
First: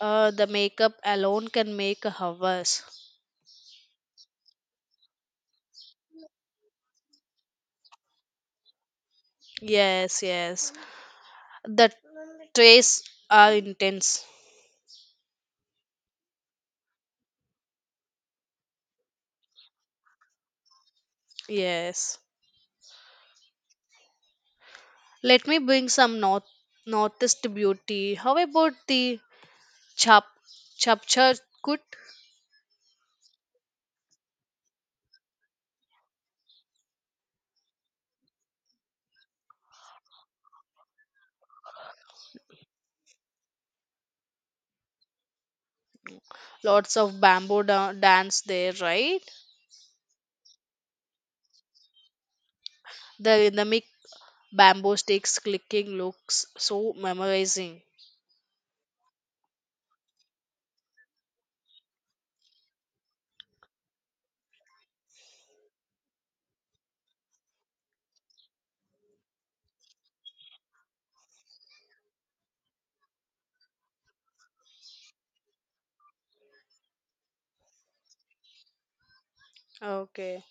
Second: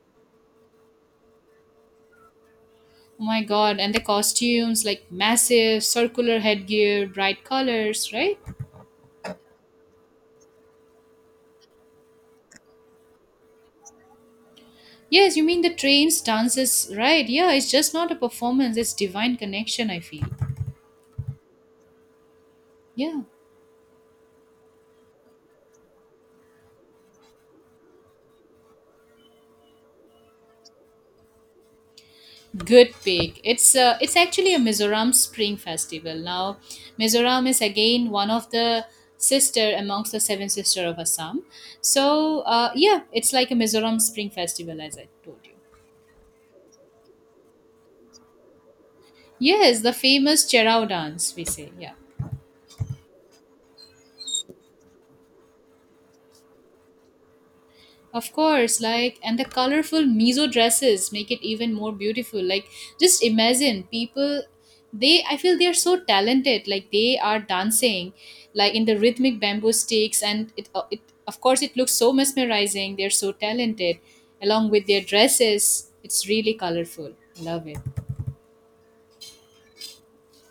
S2: The makeup alone can make hours.
S1: Oh my god, and the costumes, like massive circular headgear, bright colors, right?
S2: Yes, yes. The trays are intense.
S1: Yes, you mean the trains, dances, right? Yeah, it's just not a performance, it's divine connection, I feel.
S2: Yes.
S1: Yeah.
S2: Let me bring some northeast beauty. How about the Chap Chapchakut?
S1: Good pick. It's it's actually a Mizoram Spring Festival. Now, Mizoram is again one of the sister amongst the seven sister of Assam. So yeah, it's like a Mizoram Spring Festival as I told you.
S2: Lots of bamboo dance there, right?
S1: Yes, the famous Cherao dance we say. Yeah.
S2: The rhythmic bamboo sticks clicking looks so memorizing.
S1: Of course, like, and the colorful miso dresses make it even more beautiful. Like, just imagine people, they, I feel they are so talented. Like, they are dancing, like, in the rhythmic bamboo sticks, and it, it of course, it looks so mesmerizing. They're so talented. Along with their dresses, it's really colorful. Love it.
S2: Okay.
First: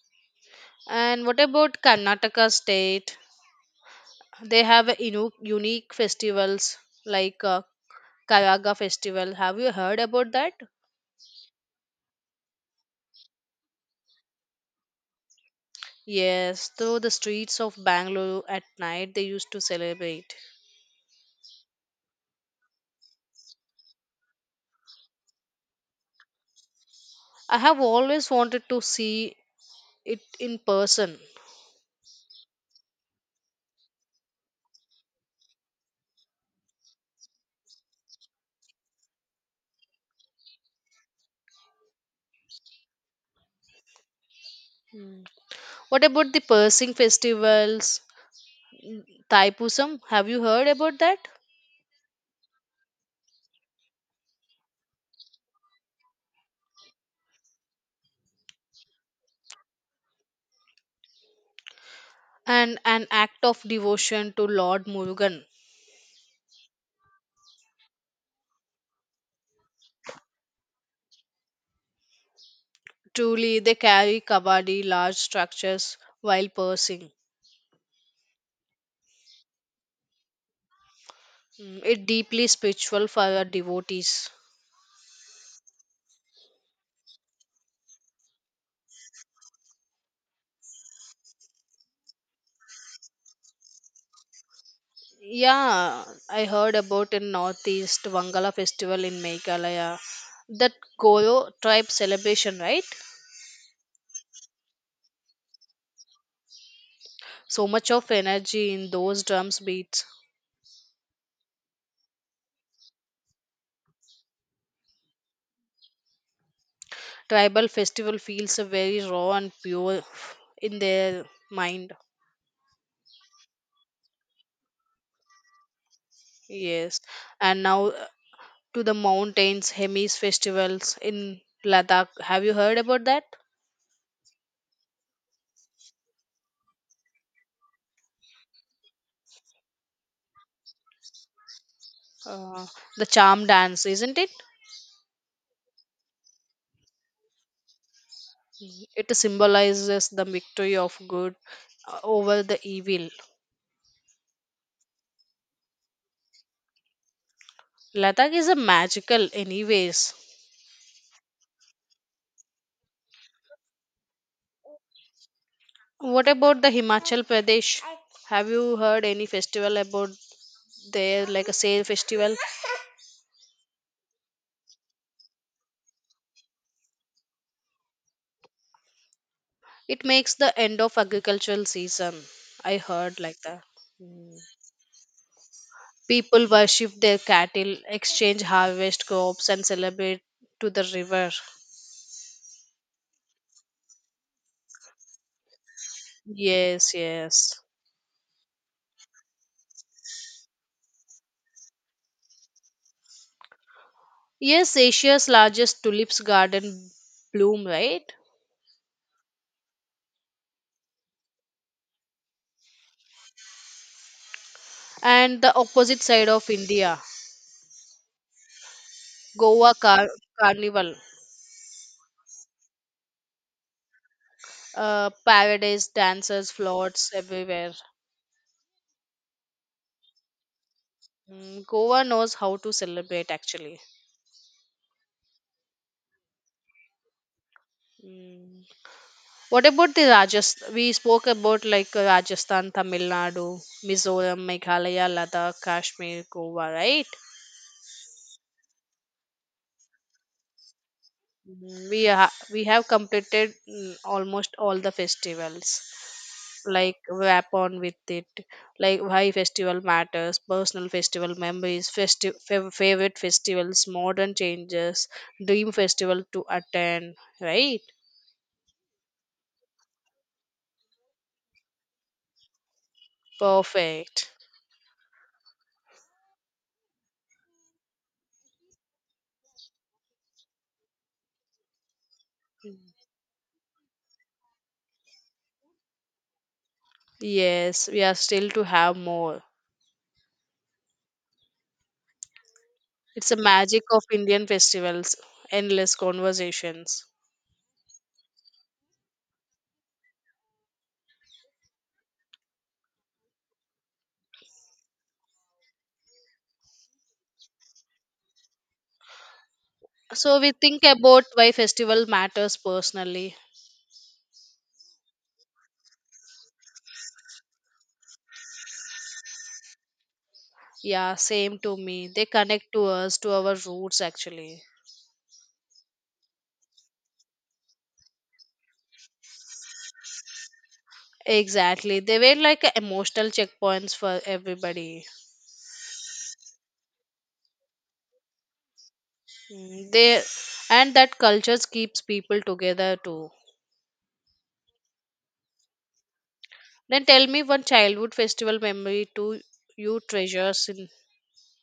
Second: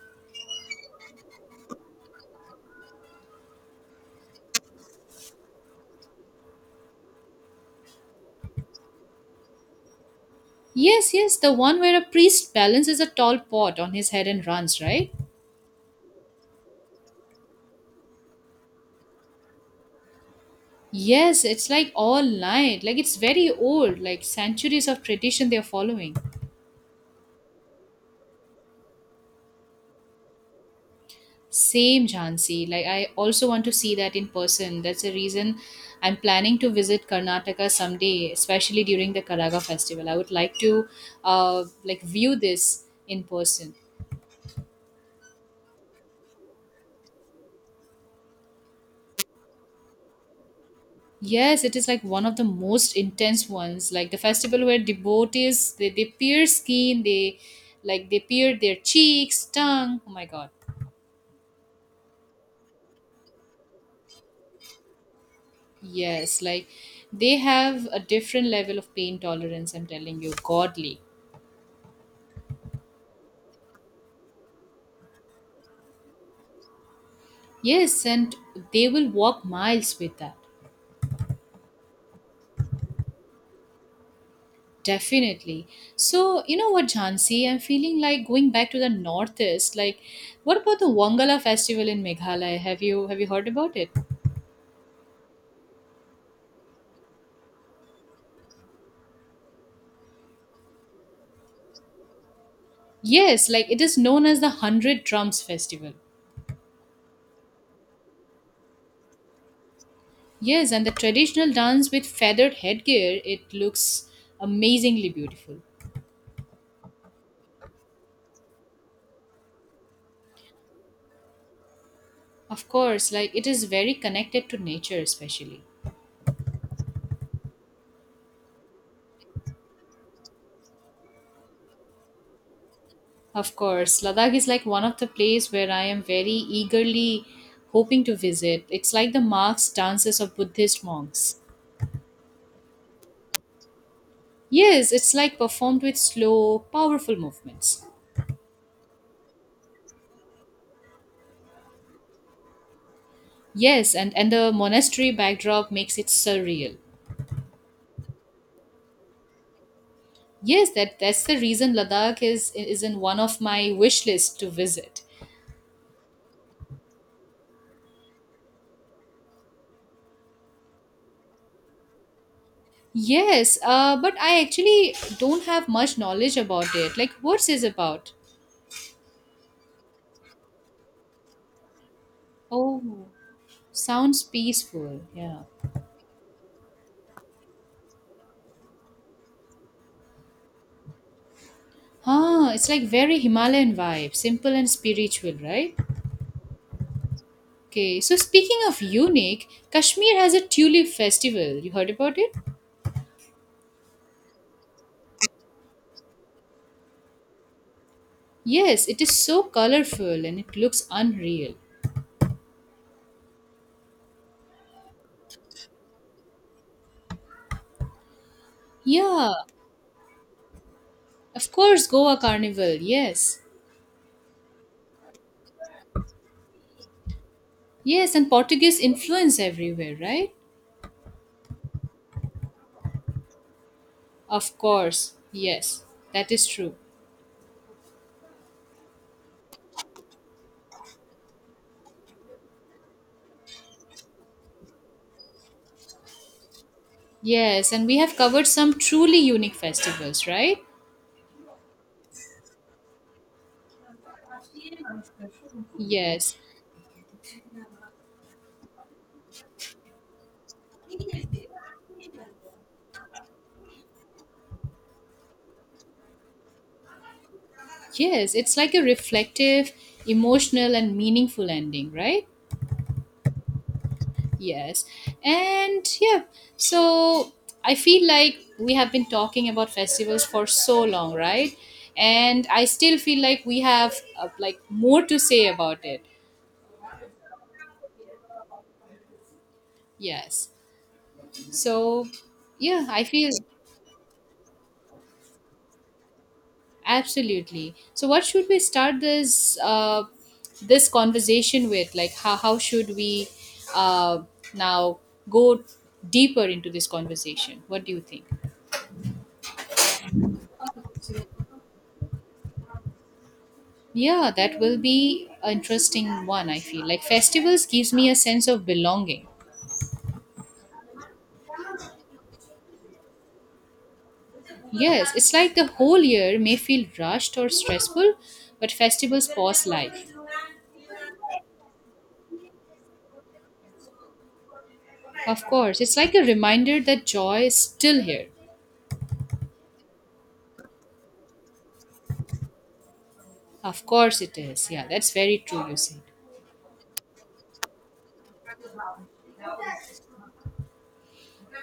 S2: And what about Karnataka state? They have a unique festivals like Karaga festival. Have you heard about that?
S1: Yes, yes, the one where a priest balances a tall pot on his head and runs, right?
S2: Yes, through the streets of Bangalore at night they used to celebrate.
S1: Yes, it's like all night. Like it's very old, like centuries of tradition they're following.
S2: I have always wanted to see it in person.
S1: Same, Jhansi. Like I also want to see that in person. That's the reason I'm planning to visit Karnataka someday, especially during the Karaga festival. I would like to view this in person.
S2: What about the Pershing festivals? Taipusam, have you heard about that?
S1: Yes, it is like one of the most intense ones. Like the festival where devotees they, pierce skin, they like they pierce their cheeks, tongue. Oh my god.
S2: And an act of devotion to Lord Murugan.
S1: Yes, like they have a different level of pain tolerance, I'm telling you, godly.
S2: Truly, they carry kabadi large structures while Pershing.
S1: Yes, and they will walk miles with that,
S2: Mm, it deeply spiritual for our devotees.
S1: definitely. So, you know what, Jhansi, I'm feeling like going back to the northeast. Like, what about the Wangala festival in Meghalaya? Have you heard about it?
S2: Yeah, I heard about in Northeast Wangala festival in Meghalaya. That Goro tribe celebration, right?
S1: Yes, like it is known as the Hundred Drums Festival.
S2: So much of energy in those drums beats.
S1: Yes, and the traditional dance with feathered headgear, it looks amazingly beautiful.
S2: Tribal festival feels very raw and pure in their mind.
S1: Of course, like it is very connected to nature, especially.
S2: Yes. And now to the mountains, Hemis festivals in Ladakh. Have you heard about that?
S1: Of course, Ladakh is like one of the place where I am very eagerly hoping to visit. It's like the marks dances of Buddhist monks.
S2: Uh, the charm dance, isn't it?
S1: Yes, it's like performed with slow, powerful movements.
S2: It symbolizes the victory of good over the evil.
S1: Yes, and the monastery backdrop makes it surreal.
S2: Ladakh is a magical, anyways.
S1: Yes, that's the reason Ladakh is in one of my wish list to visit.
S2: What about the Himachal Pradesh? Have you heard any festival about there, like a sale festival?
S1: Yes, but I actually don't have much knowledge about it. Like, what's this about?
S2: It makes the end of agricultural season, I
S1: Oh,
S2: heard like that.
S1: sounds peaceful. Yeah.
S2: People worship their cattle, exchange harvest crops, and celebrate to the river.
S1: Huh, it's like very Himalayan vibe, simple and spiritual, right?
S2: Yes,
S1: Okay, so speaking of unique, Kashmir has a tulip festival. You heard about it?
S2: yes, Asia's largest tulips garden bloom, right?
S1: Yes, it is so colorful and it looks unreal.
S2: And the opposite side of India,
S1: Yeah,
S2: Goa carnival.
S1: of course, Goa Carnival. Yes.
S2: Paradise, dancers, floats everywhere.
S1: Yes, and Portuguese influence everywhere, right?
S2: Mm, Goa knows how to celebrate actually.
S1: Of course. Yes, that is true.
S2: Mm. What about the Rajasthan? We spoke about like Rajasthan, Tamil Nadu, Mizoram, Meghalaya, Ladakh, Kashmir, Goa, right?
S1: Yes, and we have covered some truly unique festivals, right?
S2: Mm, we have completed almost all the festivals.
S1: Yes.
S2: Like wrap on with it. Like why festival matters, personal festival memories, favorite festivals, modern changes, dream festival to attend, right?
S1: Yes, it's like a reflective, emotional, and meaningful ending, right?
S2: Perfect.
S1: Yes. And yeah, so I feel like we have been talking about festivals for so long, right? And I still feel like we have more to say about it.
S2: Yes, we are still to have more.
S1: Yes. So yeah, I feel.
S2: It's the magic of Indian festivals, endless conversations.
S1: Absolutely. So, what should we start this this conversation with? Like, how should we uh, now go deeper into this conversation? What do you think?
S2: So we think about why festival matters personally.
S1: Yeah, that will be an interesting one. I feel like festivals gives me a sense of belonging.
S2: Yeah, same to me. They connect to us, to our roots actually.
S1: Yes, it's like the whole year may feel rushed or stressful, but festivals pause life.
S2: Exactly. They were like emotional checkpoints for everybody.
S1: Of course, it's like a reminder that joy is still here.
S2: Mm, they and that cultures keeps people together too.
S1: Of course it is. Yeah, that's very true, you said.
S2: Then tell me one childhood festival memory to you treasures in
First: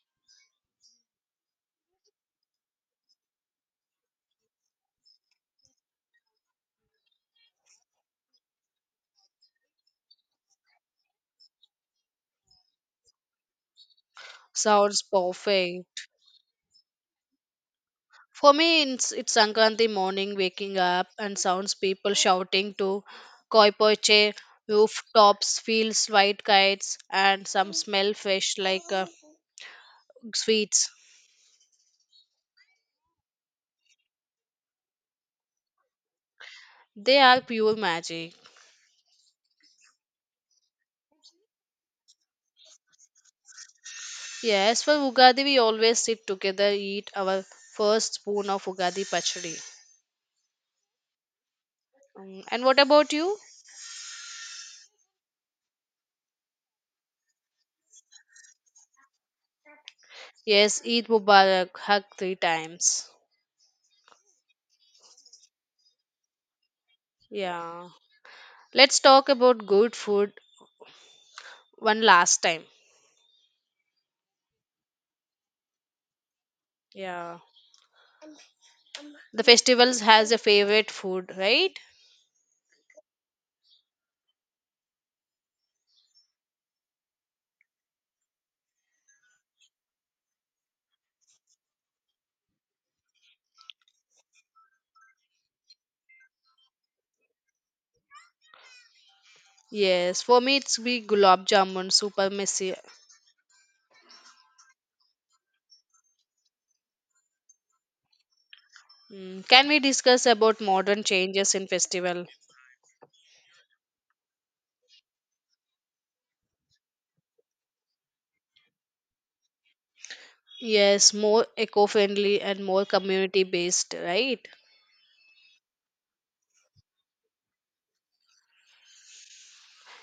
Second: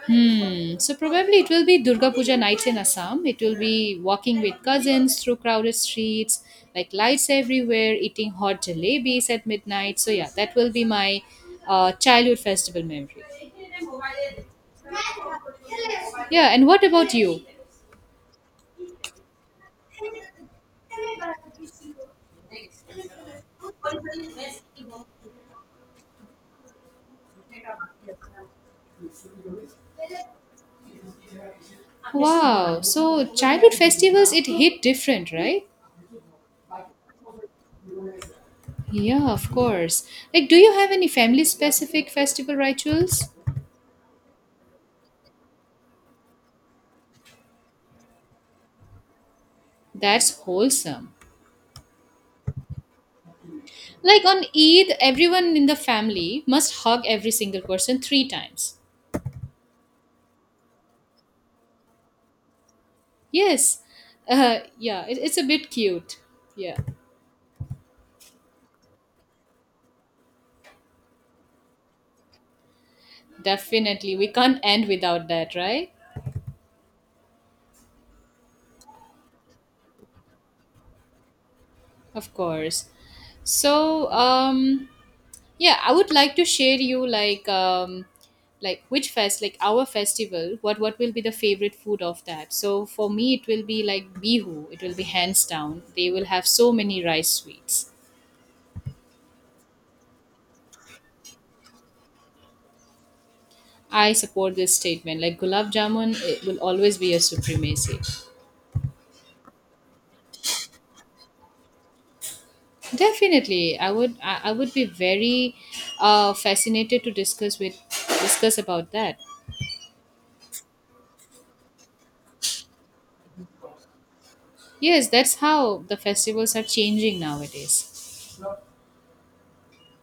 S1: Hmm. So probably it will be Durga Puja nights in Assam. It will be walking with cousins through crowded streets, like lights everywhere, eating hot jalebis at midnight. So yeah, that will be my childhood festival memory.
S2: sounds perfect.
S1: Yeah, and what about you?
S2: For me, it's Sankranti morning, waking up and sounds people shouting to koi poche, rooftops, fields, white kites, and some smell fresh like sweets.
S1: Wow. So childhood festivals it hit different, right?
S2: They are pure magic.
S1: Yeah, of course. Like do you have any family specific festival rituals?
S2: Yes, for Ugadi, we always sit together, eat our first spoon of Ugadi pachadi.
S1: That's wholesome.
S2: Mm, and what about you?
S1: Like on Eid, everyone in the family must hug every single person three times.
S2: Yes, Eid Mubarak, hug three times.
S1: Yes. Yeah, it's a bit cute. Yeah,
S2: Yeah. Let's talk about good food one last time.
S1: definitely. We can't end without that, right?
S2: Yeah. The festivals has a favorite food, right?
S1: Of course. So, yeah, I would like to share you like which like our festival. What will be the favorite food of that? So for me, it will be like Bihu. It will be hands down. They will have so many rice sweets.
S2: Yes, for me it's be gulab jamun, super messy.
S1: I support this statement. Like gulab jamun, it will always be a supremacy.
S2: Mm, can we discuss about modern changes in festival?
S1: Definitely, I would. I would be very fascinated to discuss about that.
S2: Yes, more eco-friendly and more community-based, right?
S1: Yes, that's how the festivals are changing nowadays.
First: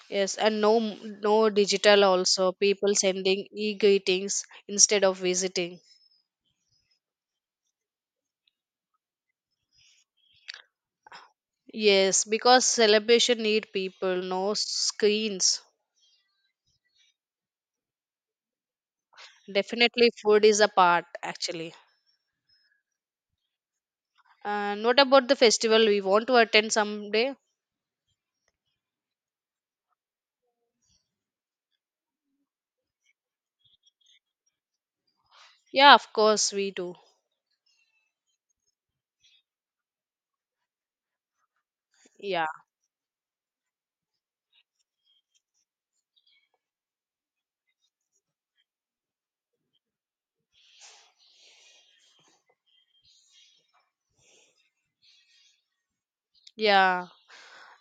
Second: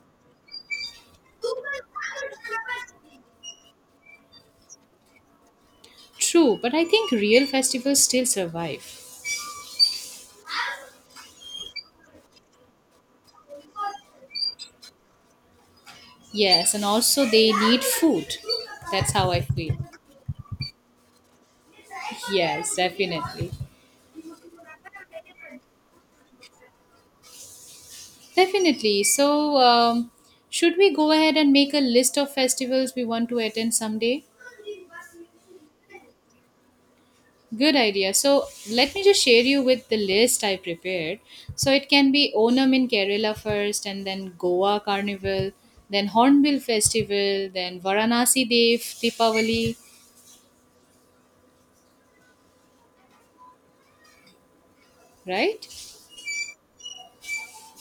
S2: Yes, and no digital also. People sending e-greetings instead of visiting.
S1: True, but I think real festivals still survive.
S2: Yes, because celebration need people, no screens.
S1: Yes, and also they need food. That's how I feel.
S2: Definitely food is a part actually.
S1: Yes, definitely.
S2: And what about the festival we want to attend someday?
S1: Definitely. So, should we go ahead and make a list of festivals we want to attend someday?
S2: Yeah, of course we do.
S1: Good idea. So let me just share you with the list I prepared. So it can be
S2: Yeah.
S1: Onam in Kerala first, and then Goa Carnival, then Hornbill Festival, then Varanasi Dev Deepavali, right?
S2: Yeah.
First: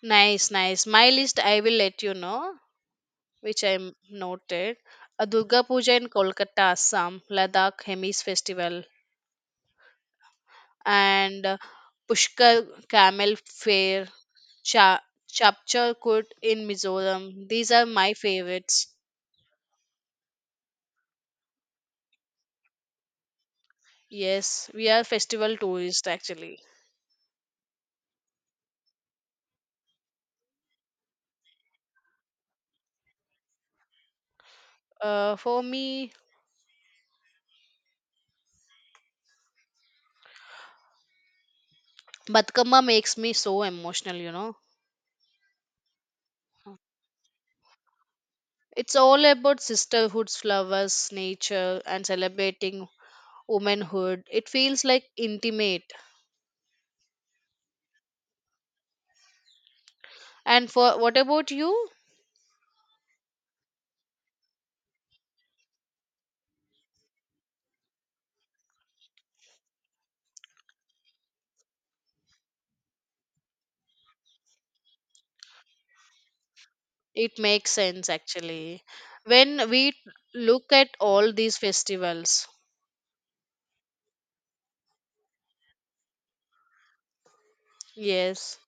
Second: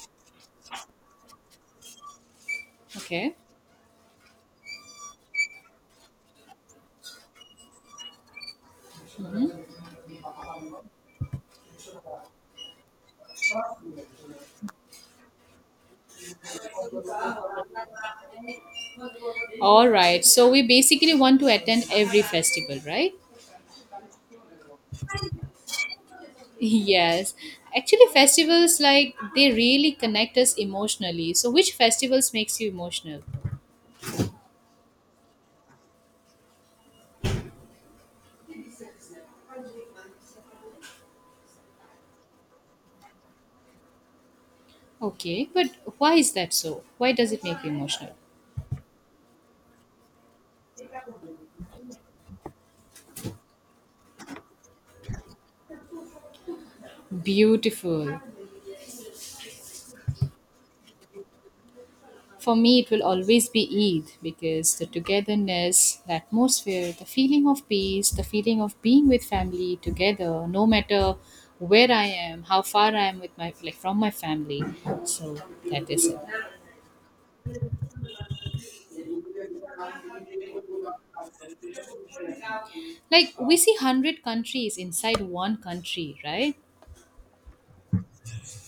S2: Nice, nice. My list I will let you know,
S1: Okay.
S2: which I noted. A Durga Puja in Kolkata, Assam, Ladakh Hemis Festival, and Pushkar Camel Fair, Cha Chapchakut in Mizoram. These are my favorites.
S1: All right. So we basically want to attend every festival, right?
S2: Yes, we are festival tourists
S1: [LAUGHS]
S2: actually.
S1: Yes. Actually, festivals like they really connect us emotionally. So which festivals makes you emotional?
S2: For me, Batkama makes me so emotional, you know.
S1: Okay, but why is that so? Why does it make you emotional?
S2: It's all about sisterhoods, flowers, nature, and celebrating womanhood. It feels like intimate.
S1: Beautiful.
S2: And for what about you?
S1: For me, it will always be Eid because the togetherness, the atmosphere, the feeling of peace, the feeling of being with family together, no matter where I am, how far I am with my like from my family. So that is it.
S2: It makes sense actually. When we look at all these festivals,
S1: Like we see 100 countries inside one country, right?
S2: yes,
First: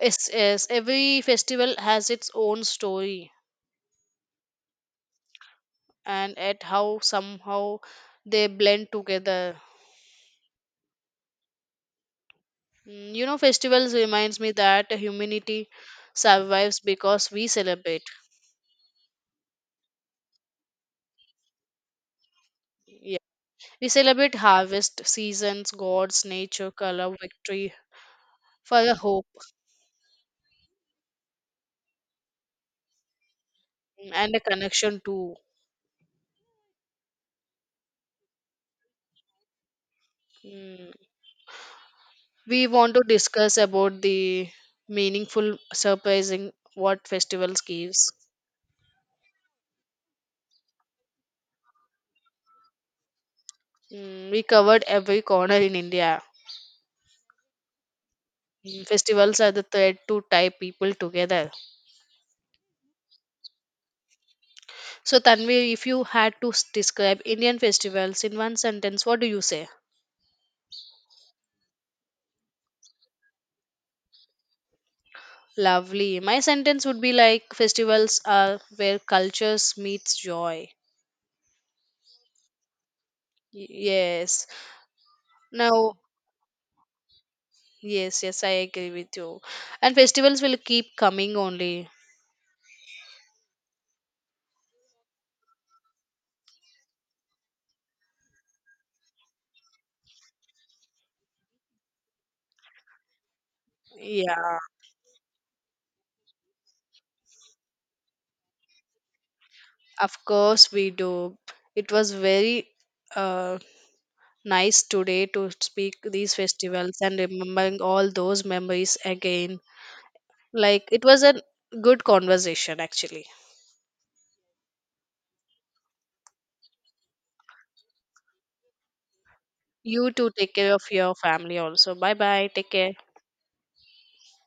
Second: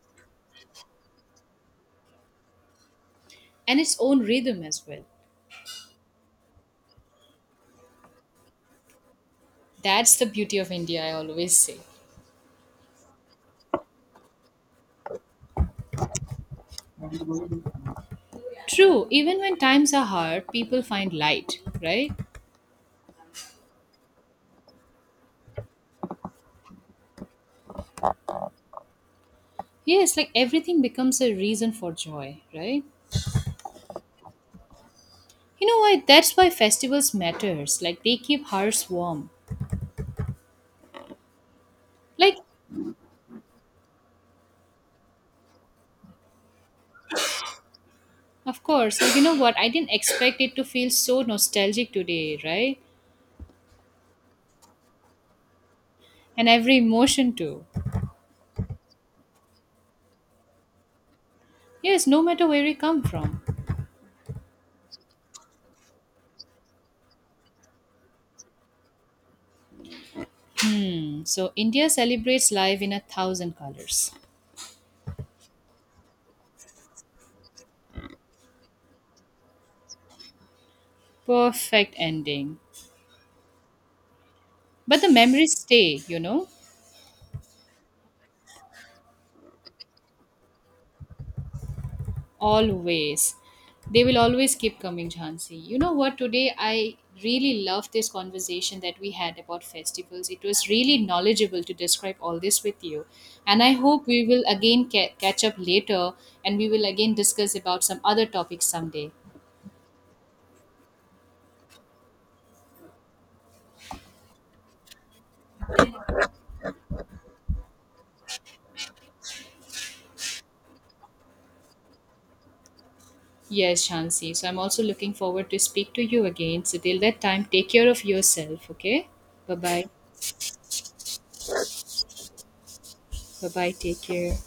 S2: yes, yes, every festival has its own story
S1: And its own rhythm as well.
S2: and at how somehow they blend together.
S1: That's the beauty of India, I always say.
S2: Mm, you know, festivals reminds me that humanity survives because we celebrate.
S1: True, even when times are hard, people find light, right?
S2: We celebrate harvest, seasons, gods, nature, color, victory for a hope.
S1: Yes, like everything becomes a reason for joy, right?
S2: Mm, and a connection too.
S1: You know why? That's why festivals matters. Like they keep hearts warm.
S2: Mm.
S1: Like
S2: We want to discuss about the meaningful, surprising what festivals gives.
S1: of course, like you know what? I didn't expect it to feel so nostalgic today, right?
S2: Mm, we covered every corner in India.
S1: And every emotion too.
S2: Mm, festivals are the thread to tie people together.
S1: Yes, no matter where we come from.
S2: So, Tanvi, if you had to describe Indian festivals in one sentence, what do you say?
S1: Mm, so India celebrates life in 1,000 colors.
S2: Lovely. My sentence would be like festivals are where cultures meets joy.
S1: Perfect ending.
S2: Yes.
S1: But the memories
S2: Now,
S1: stay, you know?
S2: yes, yes, I agree with you. And festivals will keep coming only.
S1: Always. They will always keep coming, Jhansi. You know what? Today I really love this conversation that we had about festivals. It was really knowledgeable to describe all this with you. And I hope we will
S2: Yeah,
S1: again catch up later and we will again discuss about some other topics someday.
S2: of course we do. It was very uh, nice today to speak these festivals and remembering all those memories again. Like it was a good conversation actually.
S1: Yes, Jhansi. So I'm also looking forward to speak to you again. So till that time, take care of yourself, okay? Bye-bye.
S2: You too take care of your family also. Bye bye. Take care.
S1: Bye-bye. Take care.